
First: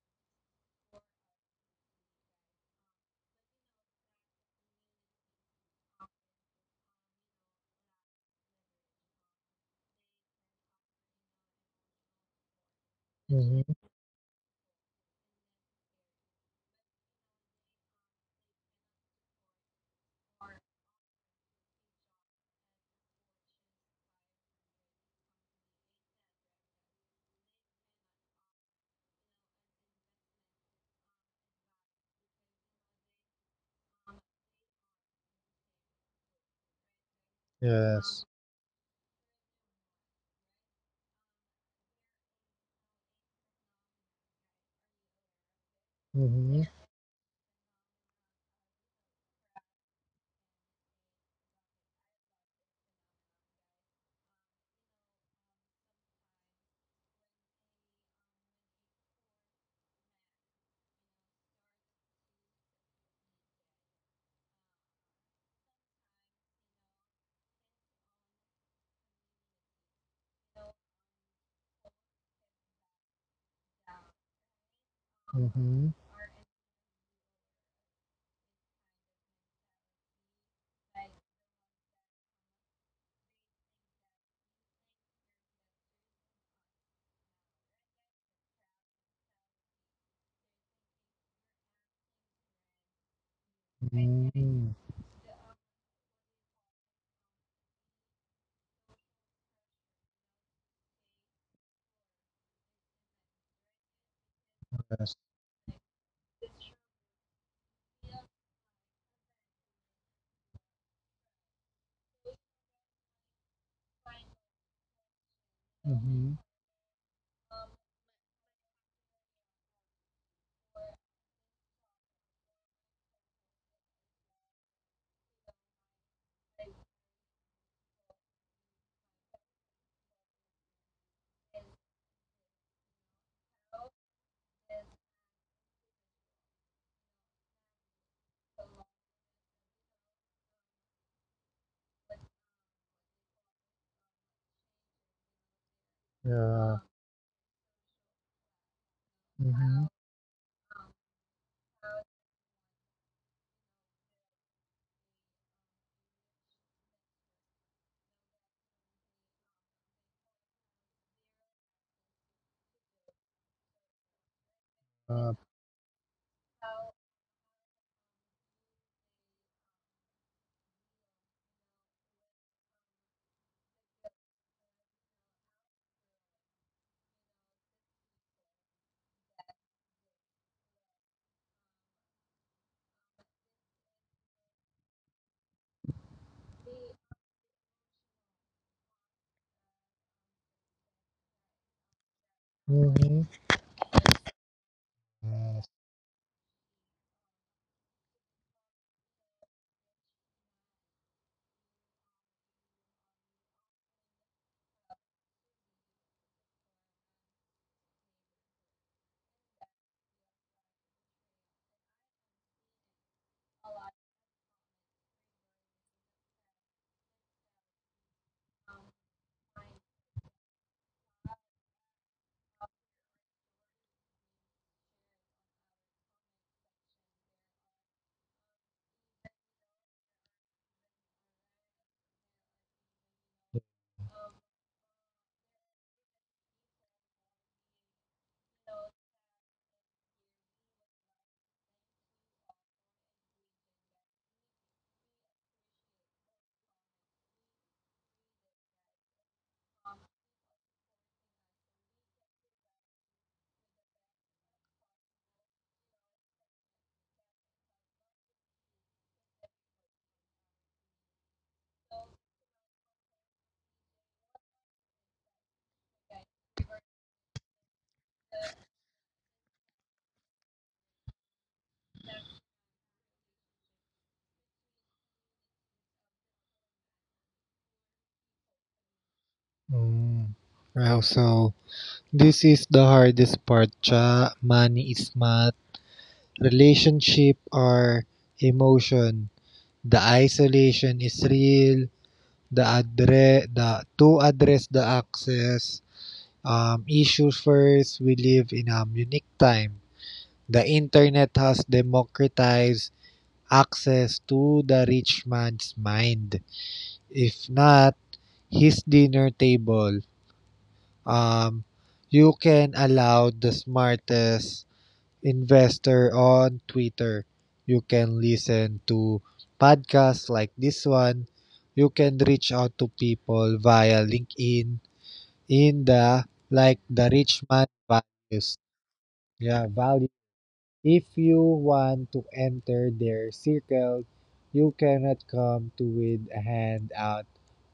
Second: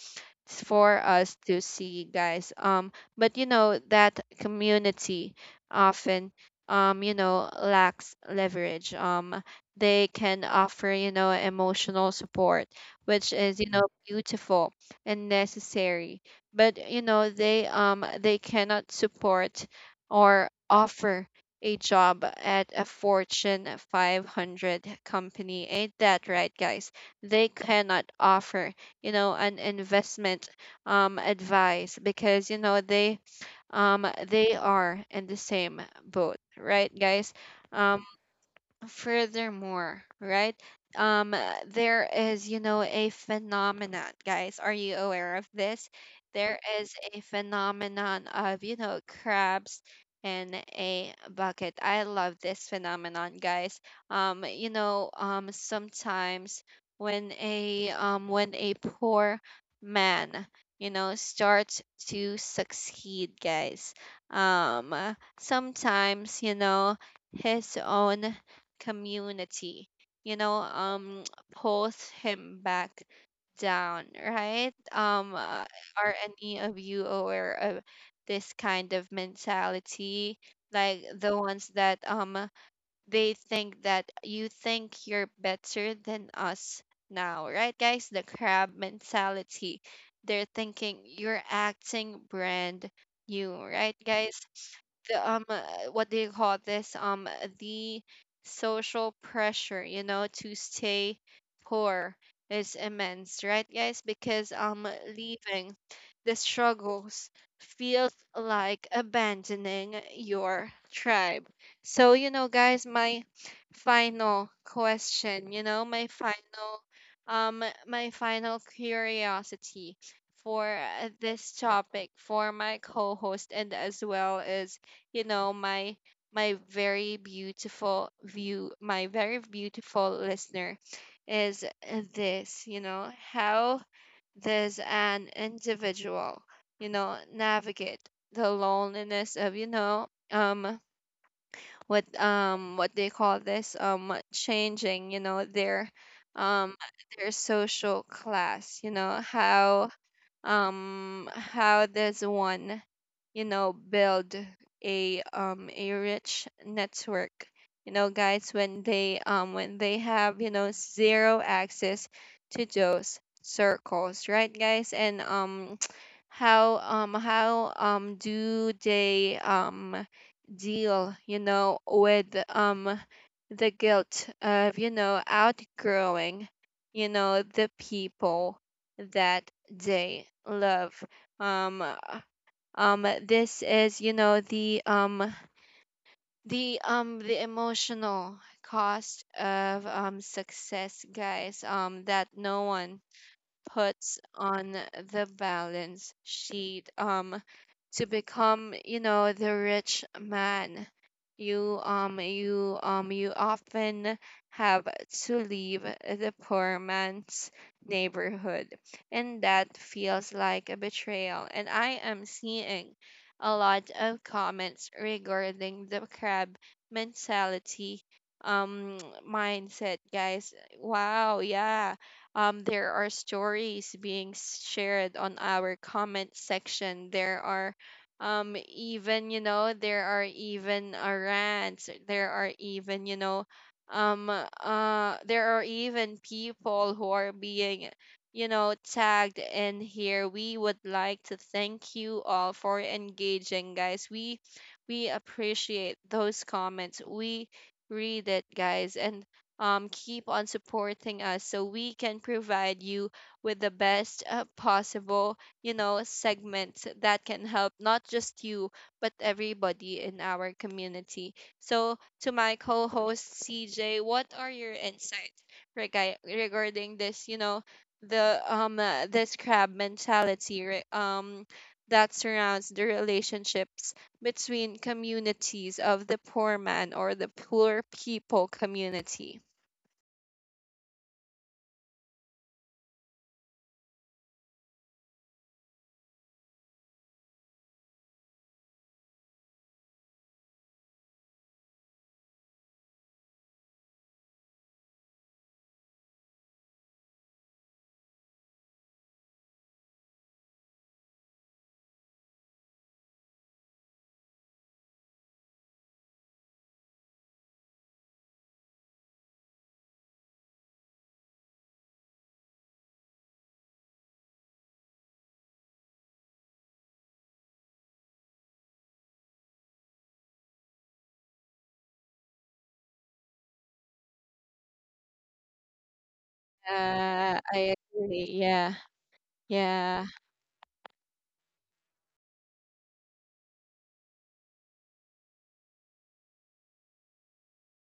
Speaker 1: for us to see, guys. But you know, that community often, you know, lacks leverage. They can offer, you know, emotional support, which is, you
Speaker 2: Mm-hmm.
Speaker 1: know, beautiful and necessary. But you know, they cannot support or offer a job at a Fortune 500 company. Ain't that right, guys? They cannot offer, you know, an investment advice, because, you know, they are in the same boat, right, guys? Um.
Speaker 2: Yes.
Speaker 1: Furthermore, right? There is, you know, a phenomenon, guys. Are you aware of this? There
Speaker 2: Mm-hmm.
Speaker 1: is a phenomenon of, you know, crabs in a bucket. I love this phenomenon, guys. Sometimes when a poor man, you know, starts to succeed, guys. Um, uh, Sometimes, you know, his own community, you know, pulls him back down, right?
Speaker 2: Mm-hmm.
Speaker 1: Are any of you aware of this kind of mentality, like the ones that they think that you think you're better than us now, right, guys? The crab mentality. They're thinking you're acting brand new, right, guys?
Speaker 2: Mm-hmm.
Speaker 1: The what do you call this? The social pressure, you know, to stay poor is immense, right, guys? Because
Speaker 2: Yes.
Speaker 1: leaving the struggles feels like abandoning your tribe. So, you know, guys, my final question, you know, my
Speaker 2: Mm-hmm.
Speaker 1: final curiosity for this topic, for my co-host, and as well as, you know, my very beautiful view, my very beautiful listener is this. You know, how does an individual, you know, navigate the loneliness of, you know, what they call this, changing, you know, um
Speaker 2: Yeah.
Speaker 1: their social class. You know,
Speaker 2: Mm-hmm.
Speaker 1: how does one, you know, build a rich network, you know, guys, when they have, you know, zero access to those circles, right, guys? And
Speaker 2: Uh,
Speaker 1: How do they, deal, you know, with the guilt of, you know, outgrowing, you know, the people that day love. um uh, this is, you know, the emotional cost of success, guys, that no one
Speaker 2: mm-hmm.
Speaker 1: puts on the
Speaker 2: Yes.
Speaker 1: balance sheet, to become, you know, the rich man. You often have to leave the poor man's neighborhood, and that feels like a betrayal. And I am seeing a lot of comments regarding the crab mentality um mindset, guys. Wow, yeah. There are stories being shared on our comment section. There are, even, you know, there are even rants. There are even, you know, there are even people who are being, you know, tagged in here. We would like to thank you all for engaging, guys. We appreciate those comments. We read it, guys, and keep on supporting us so we can provide you with the best possible, you know, segments that can help not just you, but everybody in our community. So, to my co host, CJ, what are your insights regarding this, you know, the this crab mentality that surrounds the relationships between communities of the poor man or the poor people community.
Speaker 2: Mm. Wow, so this is the hardest part, cha. Money is not relationship or emotion. The isolation is real. The address, the to address the access issue first. We live in a unique time. The internet has democratized access to the rich man's mind. If not, his dinner table. Um, you can allow the smartest investor on Twitter. You can listen to podcasts like this one. You can reach out to people via LinkedIn in the like the rich
Speaker 1: I
Speaker 2: man
Speaker 1: agree.
Speaker 2: values.
Speaker 1: Yeah,
Speaker 2: Yeah,
Speaker 1: yeah,
Speaker 2: value. If you want to enter their circle, you cannot come to with a handout.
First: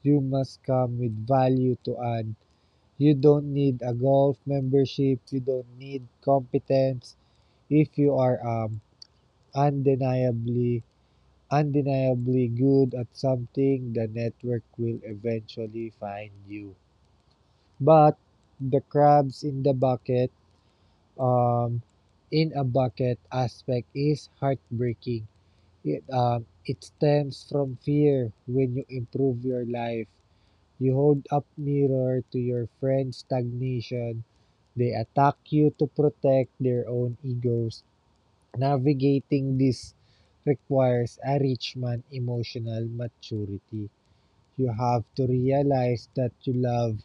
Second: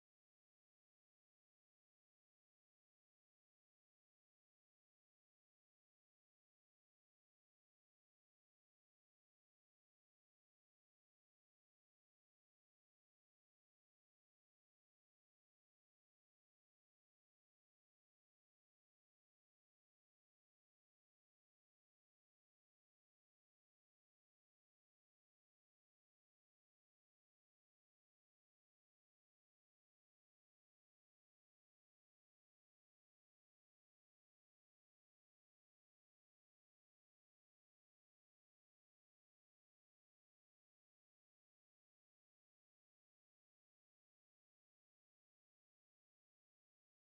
Speaker 2: You must come with value to add. You don't need a golf membership. You don't need competence. If you are undeniably undeniably good at something, the network will eventually find you. But the crabs in the bucket, um, in a bucket aspect is heartbreaking. It stems from fear. When you improve your life, you hold up mirror to your friend's stagnation. They attack you to protect their own egos. Navigating this requires a rich man emotional maturity. You have to realize that you love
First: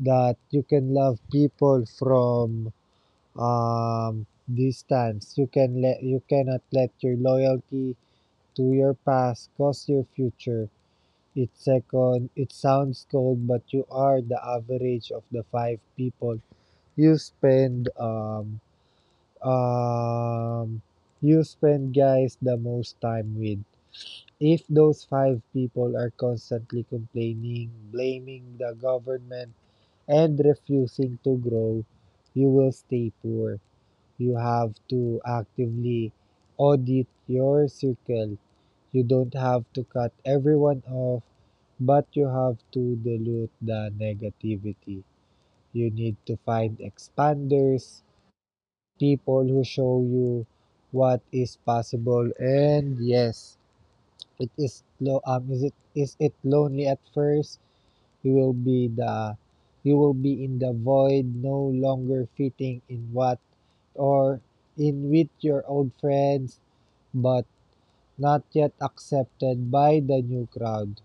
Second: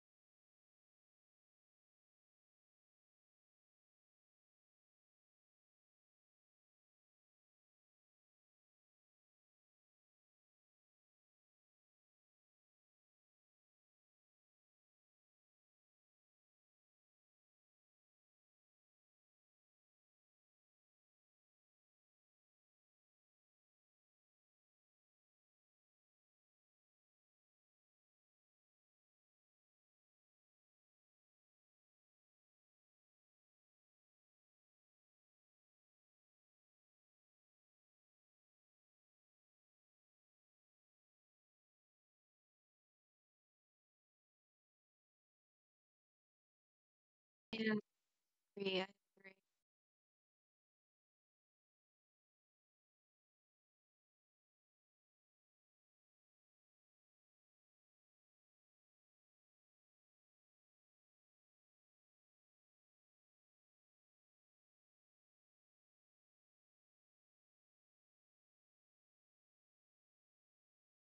Speaker 2: that you can love people from um, distance. You cannot let your loyalty to your past cause your future. It sounds cold, but you are the average of the five people you spend um um, you spend guys the most time with. If those five people are constantly complaining, blaming the government, and refusing to grow, you will stay poor. You have to actively audit your circle. You don't have to cut everyone off, but you have to dilute the negativity. You need to find
Speaker 1: I
Speaker 2: expanders,
Speaker 1: agree. I agree.
Speaker 2: people who show you what is possible. And yes, it is lo is it lonely at first. You will be the you will be in the void, no longer fitting in what or in with your old friends, but not yet accepted by the new crowd.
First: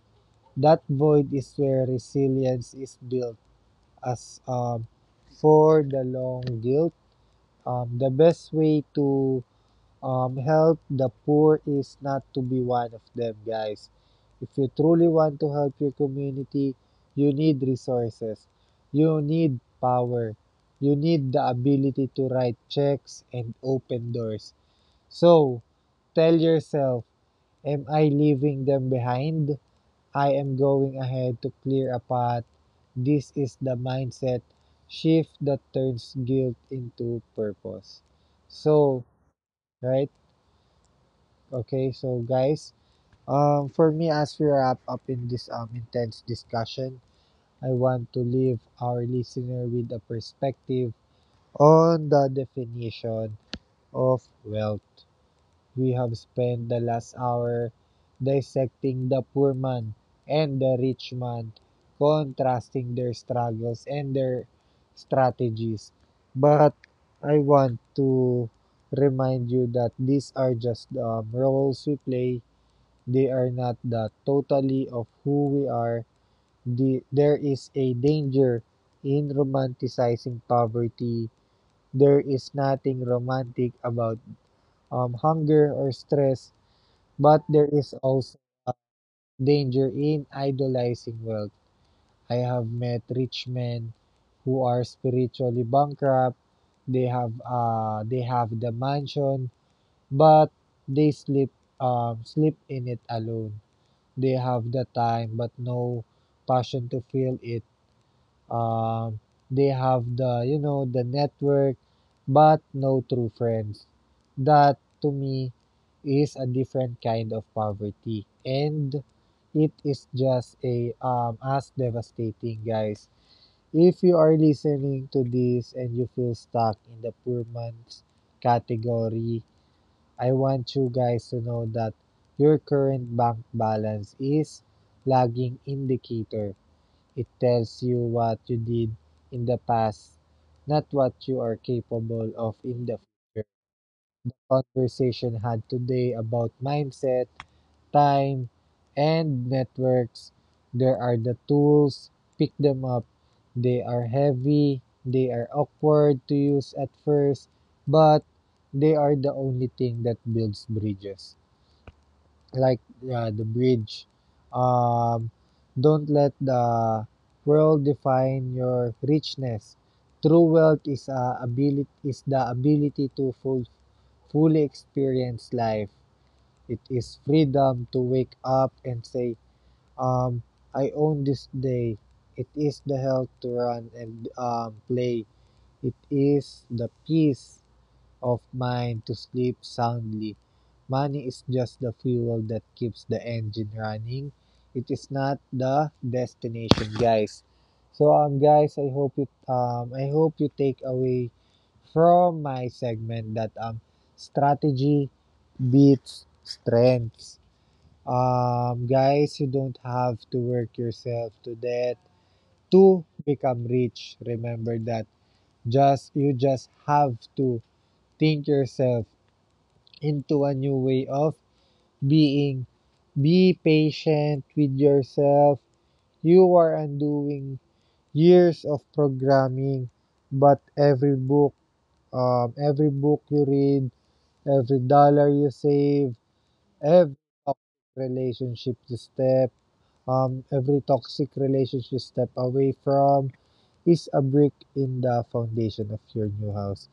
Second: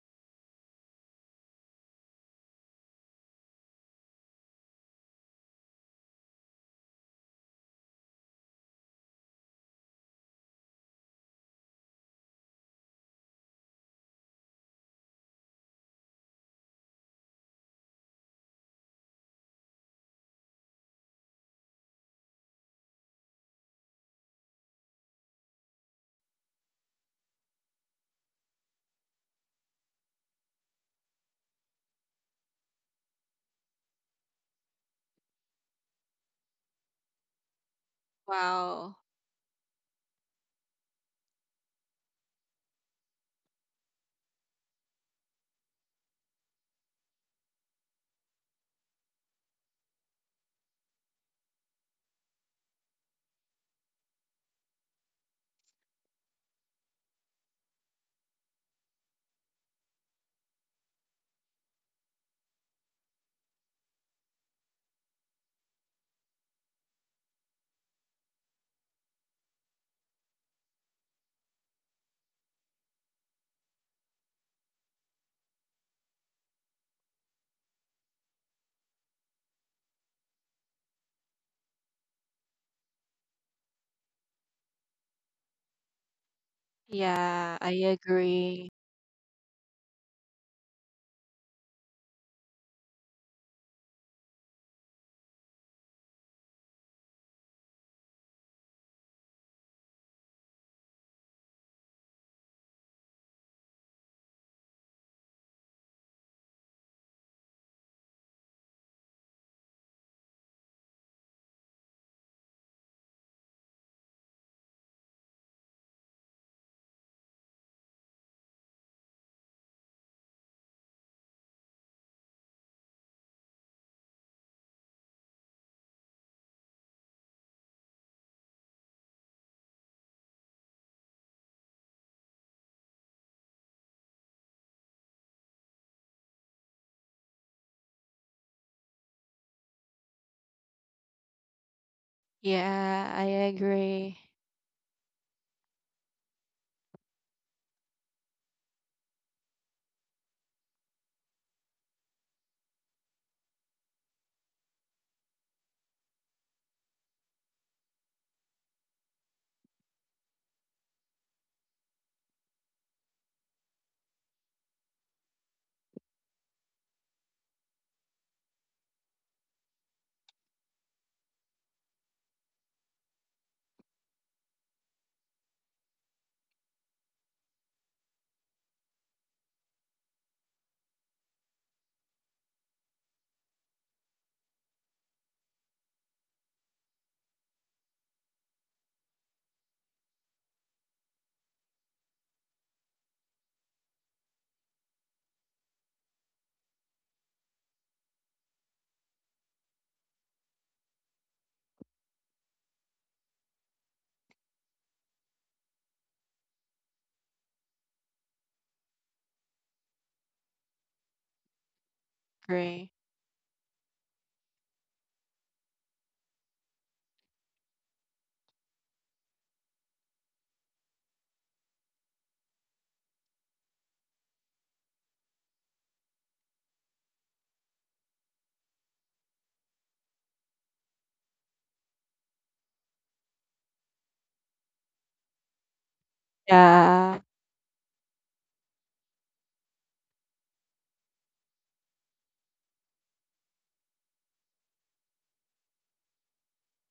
Speaker 2: That void is where resilience is built. As for the long guilt, the best way to help the poor is not to be one of them, guys. If you truly want to help your community, you need resources. You need power. You need the ability to write checks and open doors. So, tell yourself, am I leaving them behind? I am going ahead to clear a path. This is the mindset shift that turns guilt into purpose.
Speaker 1: Wow.
Speaker 2: So, right? Okay, so guys, for me, as we wrap up in this intense discussion, I want to leave our listener with a perspective on the definition of wealth. We have spent the last hour dissecting the poor man and the rich man, contrasting their struggles and their strategies. But I want to remind you that these are just roles we play. They are not the totality of who we are. There is a danger in romanticizing poverty. There is nothing romantic about hunger or stress, but
Speaker 1: Yeah,
Speaker 2: there
Speaker 1: I
Speaker 2: is also a
Speaker 1: agree.
Speaker 2: danger in idolizing wealth. I have met rich men who are spiritually bankrupt. They have the mansion, but they sleep sleep in it alone. They have the time but no passion to feel it. Um, they have the, you know, the network but no true friends. That to me is a different kind of poverty, and it is just a as devastating guys. If you are listening to this and you feel stuck in the poor man's category, I want you guys to know that your current bank balance is lagging indicator. It tells you what you did in the past, not what you are capable of in the
Speaker 1: Yeah, I
Speaker 2: future.
Speaker 1: agree.
Speaker 2: Conversation had today about mindset, time, and networks. There are the tools, pick them up. They are heavy, they are awkward to use at first, but they are the only thing that builds bridges like yeah, the bridge. Um, don't let the world define your richness. True wealth is a ability is the ability to fully experience life. It is freedom to wake up and say, um, I own this day. It is the health to run and play. It is the peace of mind to sleep soundly. Money is just the fuel that keeps the engine running. It is not the destination, guys. So guys, I hope you take away from my segment that strategy beats strengths. Guys, you don't have to work yourself to death
Speaker 1: Agree.
Speaker 2: to become rich. Remember that. Just you just have to think yourself into a new way of being. Be patient with yourself. You are undoing years of programming, but every book you read, every dollar you save, every
Speaker 1: Yeah,
Speaker 2: toxic relationship you step, every toxic relationship you step away from is a brick in the foundation of your new house.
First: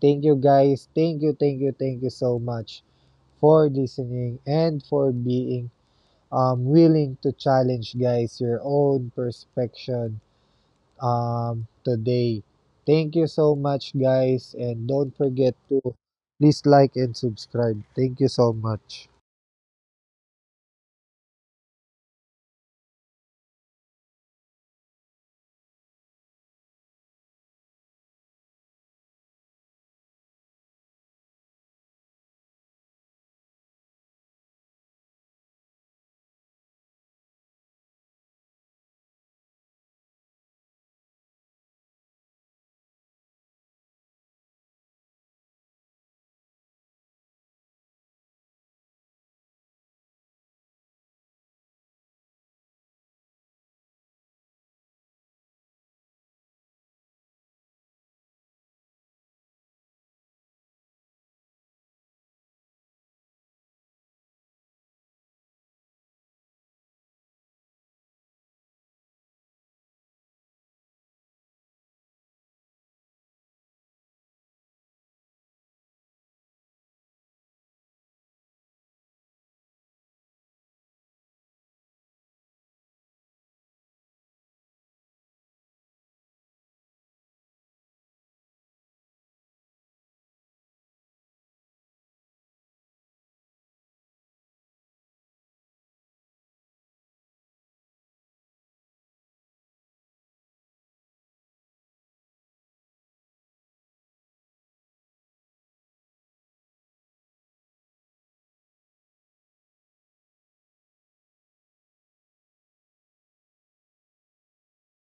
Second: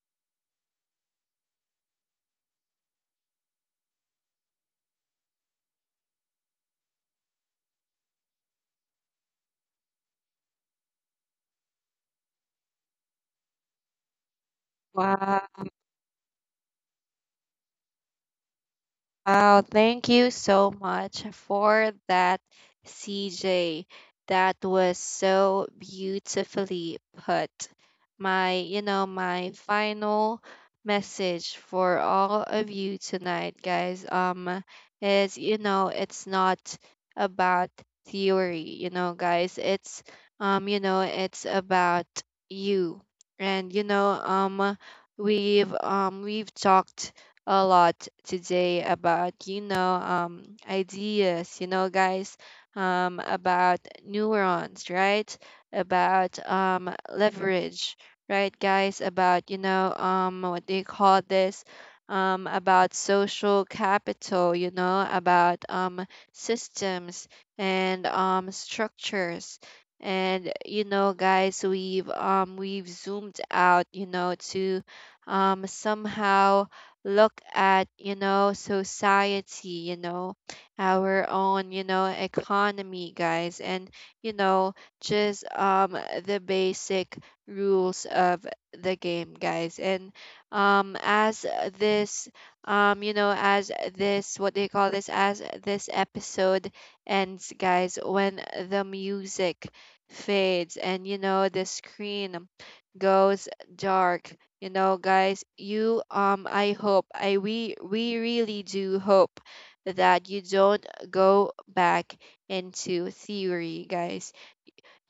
Speaker 2: Thank you guys. Thank you, thank you, thank you so much for listening and for being willing to challenge, guys, your own perspective today. Thank you so much, guys, and don't
Speaker 1: wow.
Speaker 2: forget to please like and subscribe. Thank you so much.
Speaker 1: Wow, thank you so much for that, CJ. That was so beautifully put. My, my final message for all of you tonight, guys, is, it's not about theory, you know, guys. It's, it's about you. And, we've talked a lot today about, ideas, you know, guys, about neurons, right? About leverage, right, guys? About, what do you call this? About social capital, you know, about systems and structures. And you know, guys, we've zoomed out, you know, to somehow look at, you know, society, you know, our own, you know, economy, guys, and you know, just the basic rules of the game, guys. And as this, as this, what they call this as this episode ends, guys, when the music fades and you know the screen goes dark, you know, guys. You I hope, I we really do hope that you don't go back into theory, guys.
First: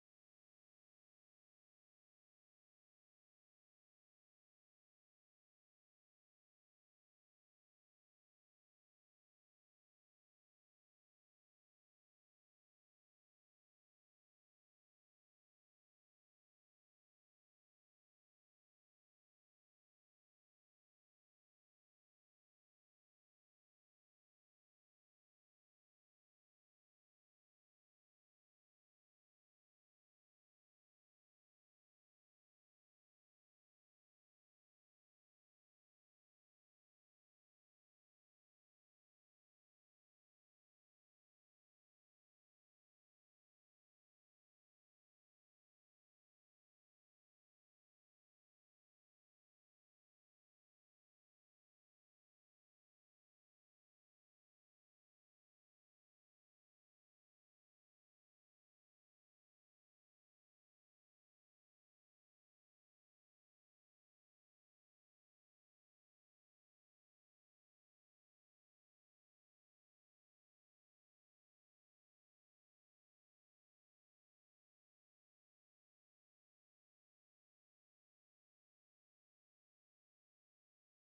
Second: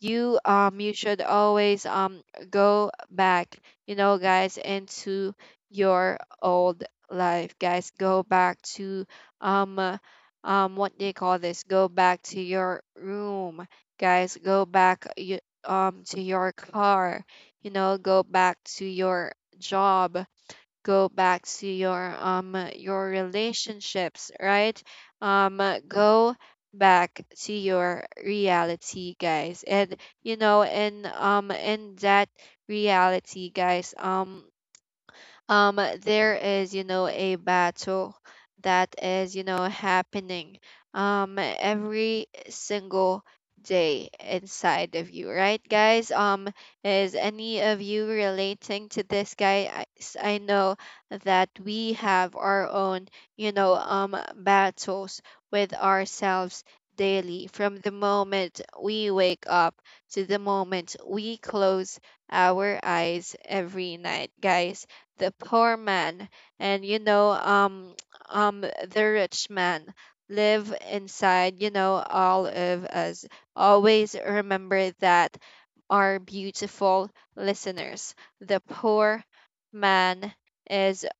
Speaker 1: You should always go back, you know, guys, into your old life, guys. Go back to um uh, what they call this go back to your room, guys. Go back, to your car, you know. Go back to your job. Go back to your relationships, right? Go back to your reality, guys. And you know, and in that reality, guys, um there is, you know, a battle that is, you know, happening every single day inside of you, right, guys? Is any of you relating to this, guy? I know that we have our own, battles with ourselves daily, from the moment we wake up to the moment we close our eyes every night, guys. The poor man and, you know the rich man, live inside, you know, all of us. Always remember that, our beautiful listeners. The poor man is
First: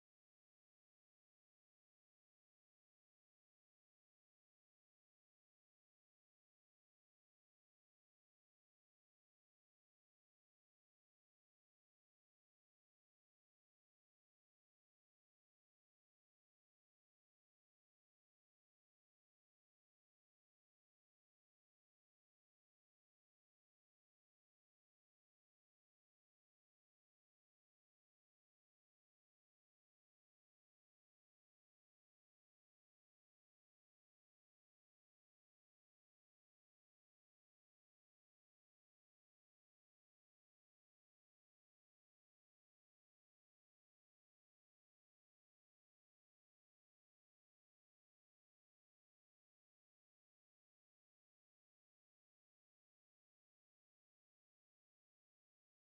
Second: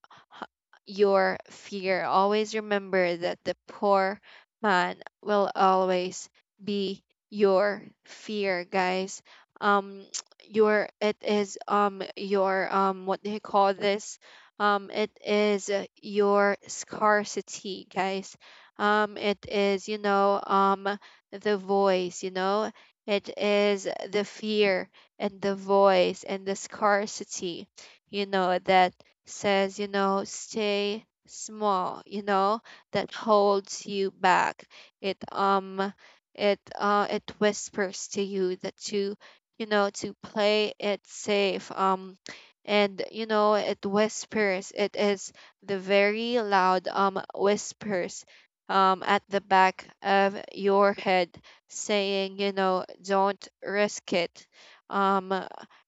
Speaker 1: your fear. Always remember that the poor man will always be your fear, guys. Um, your it is your what do you call this? It is, your scarcity, guys. It is, the voice, you know. It is the fear and the voice and the scarcity, you know, that says, you know, stay small, you know, that holds you back. It um it whispers to you that, to you know, to play it safe. And you know, it whispers, it is the very loud whispers at the back of your head, saying, you know, don't risk it. Um,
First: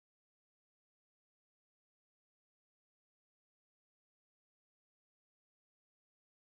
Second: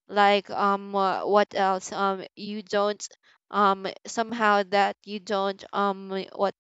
Speaker 1: what else? You don't, somehow that you don't, what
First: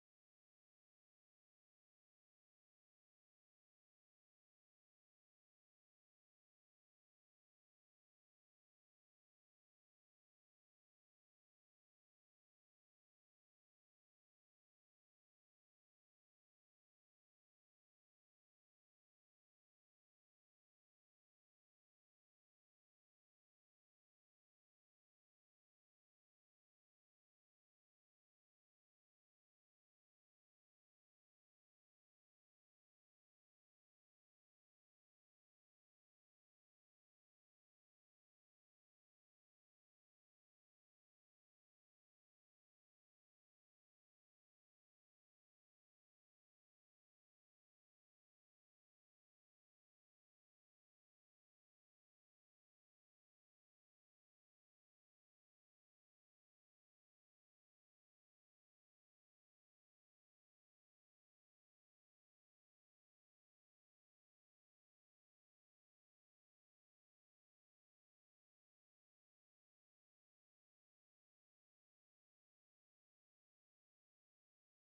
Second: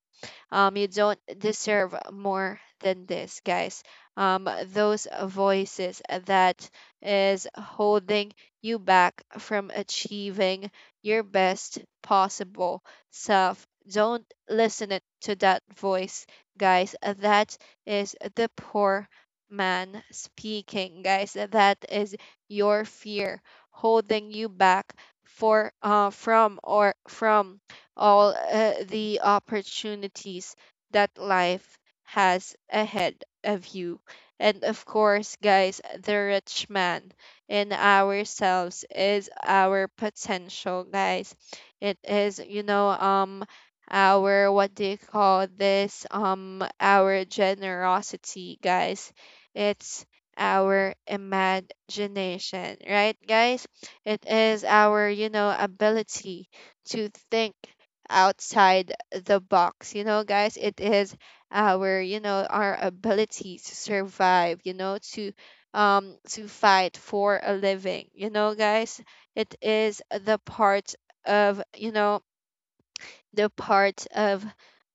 Speaker 1: you don't deserve more than this, guys. Those voices that is holding you back from achieving your best possible self. Don't listen it to that voice, guys. That is the poor man speaking, guys. That is your fear holding you back for from, or from all the opportunities that life has ahead of you. And of course, guys, the rich man in ourselves is our potential, guys. It is, our, what do you call this? Our generosity, guys. It's our imagination, right, guys? It is our, you know, ability to think outside the box. You know, guys, it is our, you know, our ability to survive, you know, to fight for a living. You know, guys, it is of, you know, the part of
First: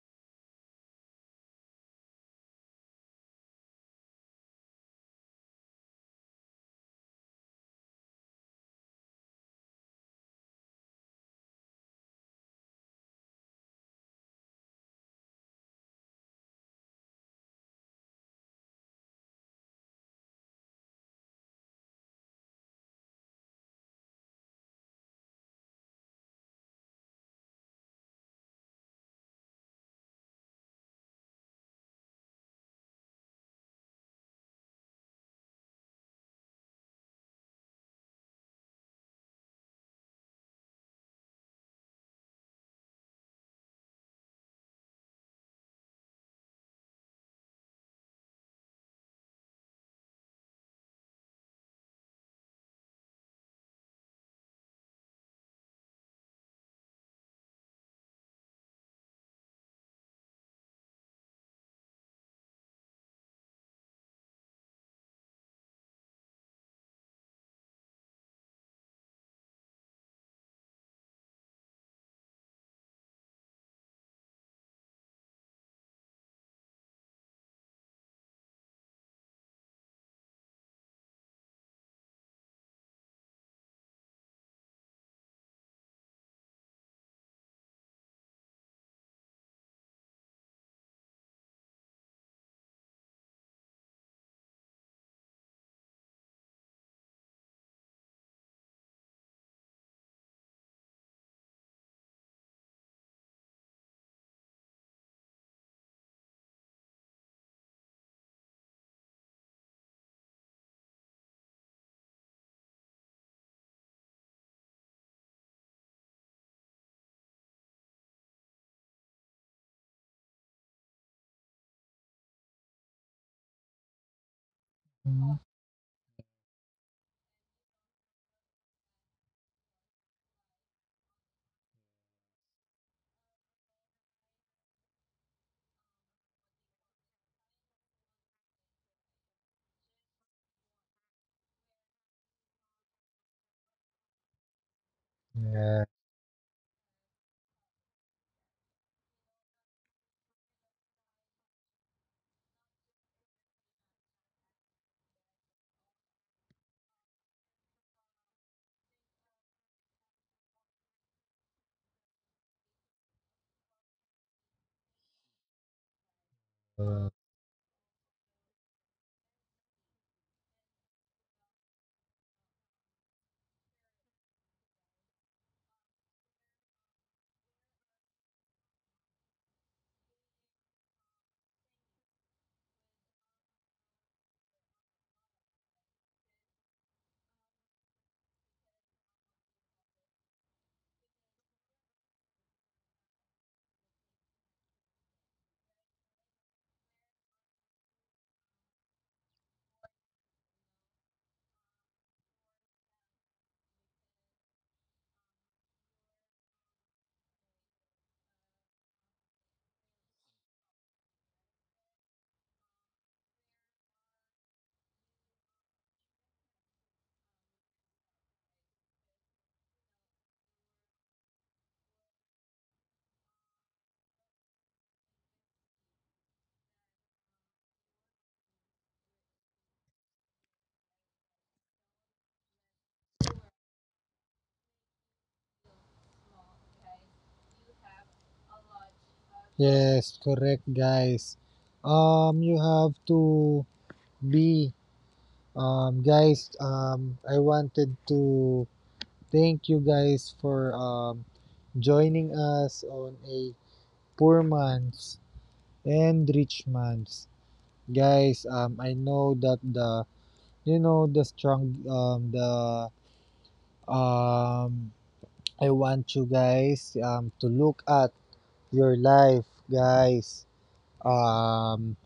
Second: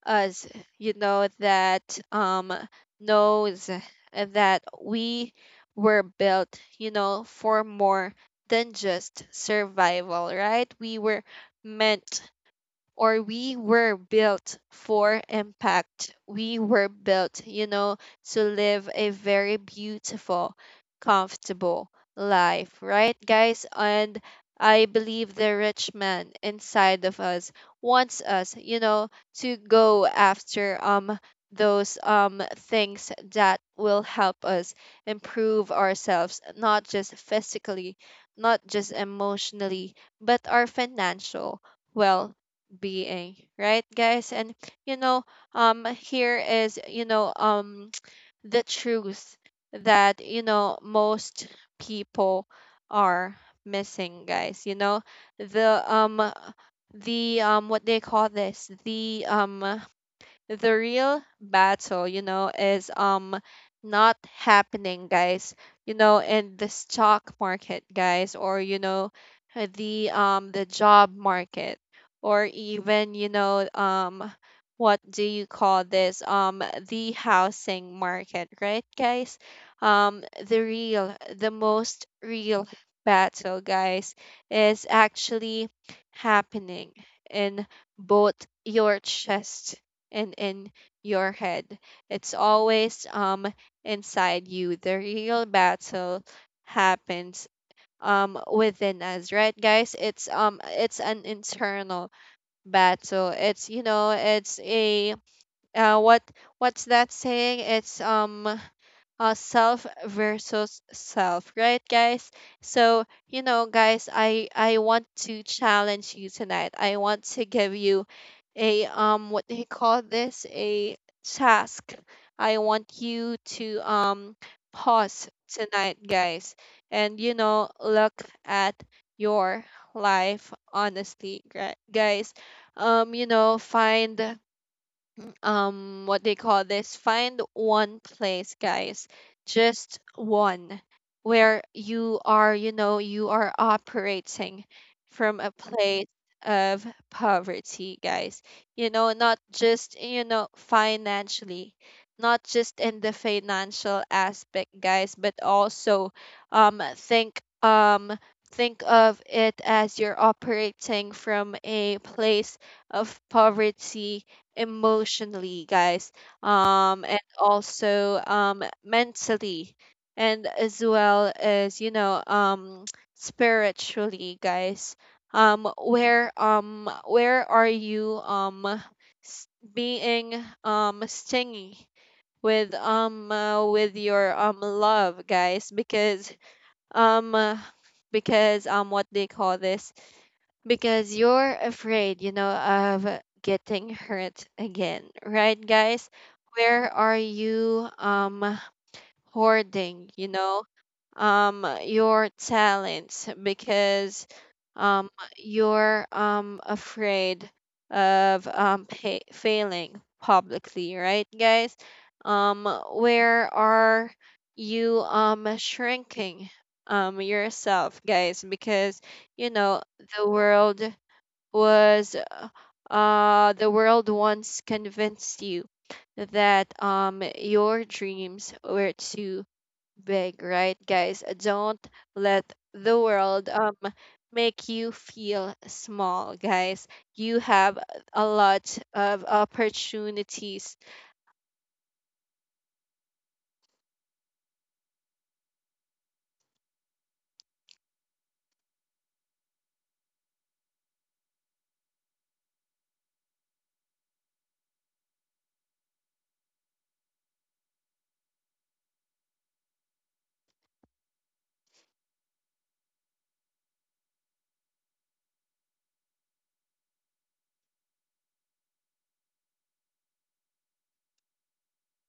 Speaker 1: us, you know, that knows that we were built, you know, for more than just survival, right? We were meant or we were built for impact. We were built, you know, to live a very beautiful, comfortable life, right, guys? And I believe the rich man inside of us wants us, you know, to go after those things that will help us improve ourselves, not just physically, not just emotionally, but our financial well being, right, guys? And you know, here is, you know, the truth that you know most people are missing, guys. You know, the um, the what they call this, the real battle, you know, is, not happening, guys. You know, in the stock market, guys, or you know, the job market, or even, you know, what do you call this the housing market, right, guys? The most real battle, guys, is actually happening in both your chest and in your head. It's always inside you. The real battle happens within us, right, guys? It's an internal battle. It's, you know, it's a, uh, what what's that saying? It's self versus self, right, guys? So, you know, guys, I want to challenge you tonight. I want to give you a, what do you call this? a task. I want you to pause
Speaker 2: Mhm.
Speaker 1: tonight, guys, and you know, look at your life honestly, guys. You know, find, what they call this find one place, guys, just one, where you are operating from a
Speaker 2: Yeah.
Speaker 1: place of poverty, guys, you know, not just, you know, financially, not just in the financial aspect, guys, but also um think um think of it as you're operating from a place of poverty emotionally, guys, and also, mentally, and as well as, you know, spiritually, guys. Where are you, being, stingy with, with your, love, guys? Um, uh, because what they call this because you're afraid, you know, of getting hurt again, right, guys? Where are you hoarding, you know, your talents, because um you're afraid of, pa failing publicly, right, guys? Um where are you shrinking yourself, guys? Because you know the world was, the world once convinced you that your dreams were too big, right, guys? Don't let the world make you feel small, guys. You have a lot of
Speaker 2: Yes, correct,
Speaker 1: opportunities.
Speaker 2: guys. You have to be, guys. I wanted to thank you guys for joining us on a poor man's and rich man's. Guys, I know that the you know the strong the um I want you guys to look at your life, guys. Um,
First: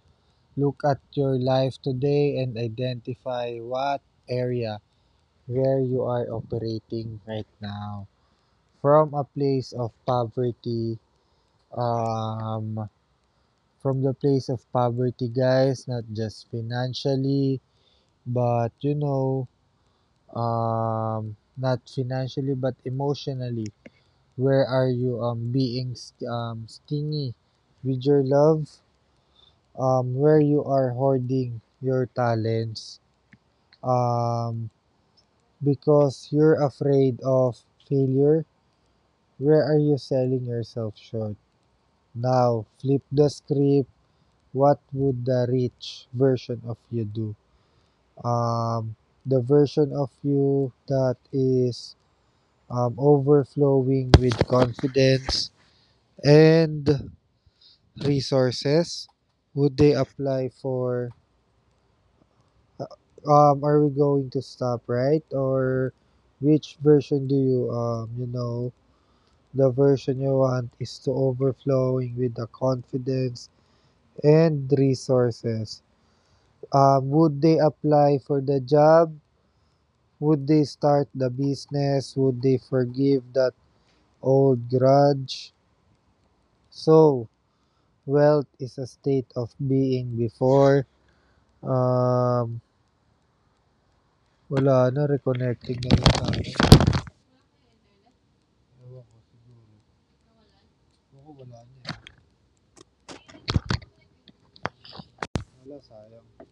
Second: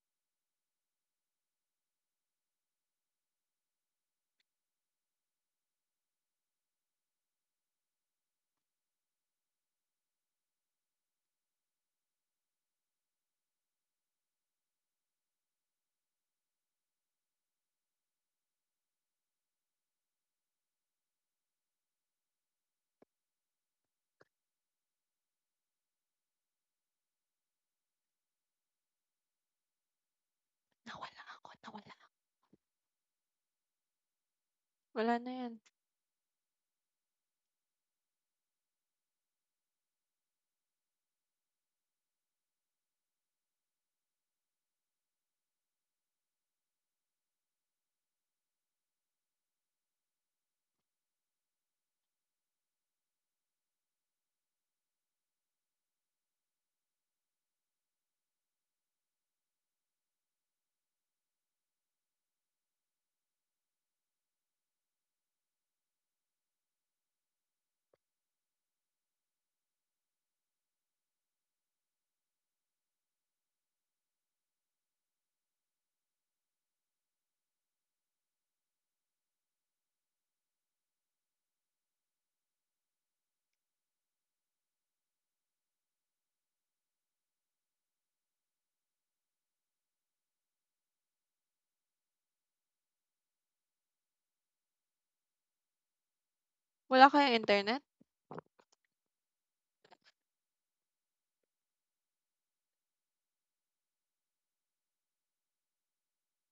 Speaker 2: look at your life today and identify what area where you are operating right now from a place of poverty um from the place of poverty, guys, not just financially, but you know, not financially, but emotionally. Where are you stingy with your love? Where you are hoarding your talents? Um, because you're afraid of failure? Where are you selling yourself short? Now, flip the script. What would the rich version of you do? um, the version of you that is overflowing with confidence and resources would they apply for are we going to stop right or which version do you you know the version you want is to overflowing with the confidence and resources would they apply for the job, would they start the business, would they forgive the old grudge. So, wealth is a state of being before. Um, wala na, reconnecting na lang tayo.
Speaker 1: Wala kayong internet?
Speaker 2: Ewan ko, wala na. Eh. Wala, sayang.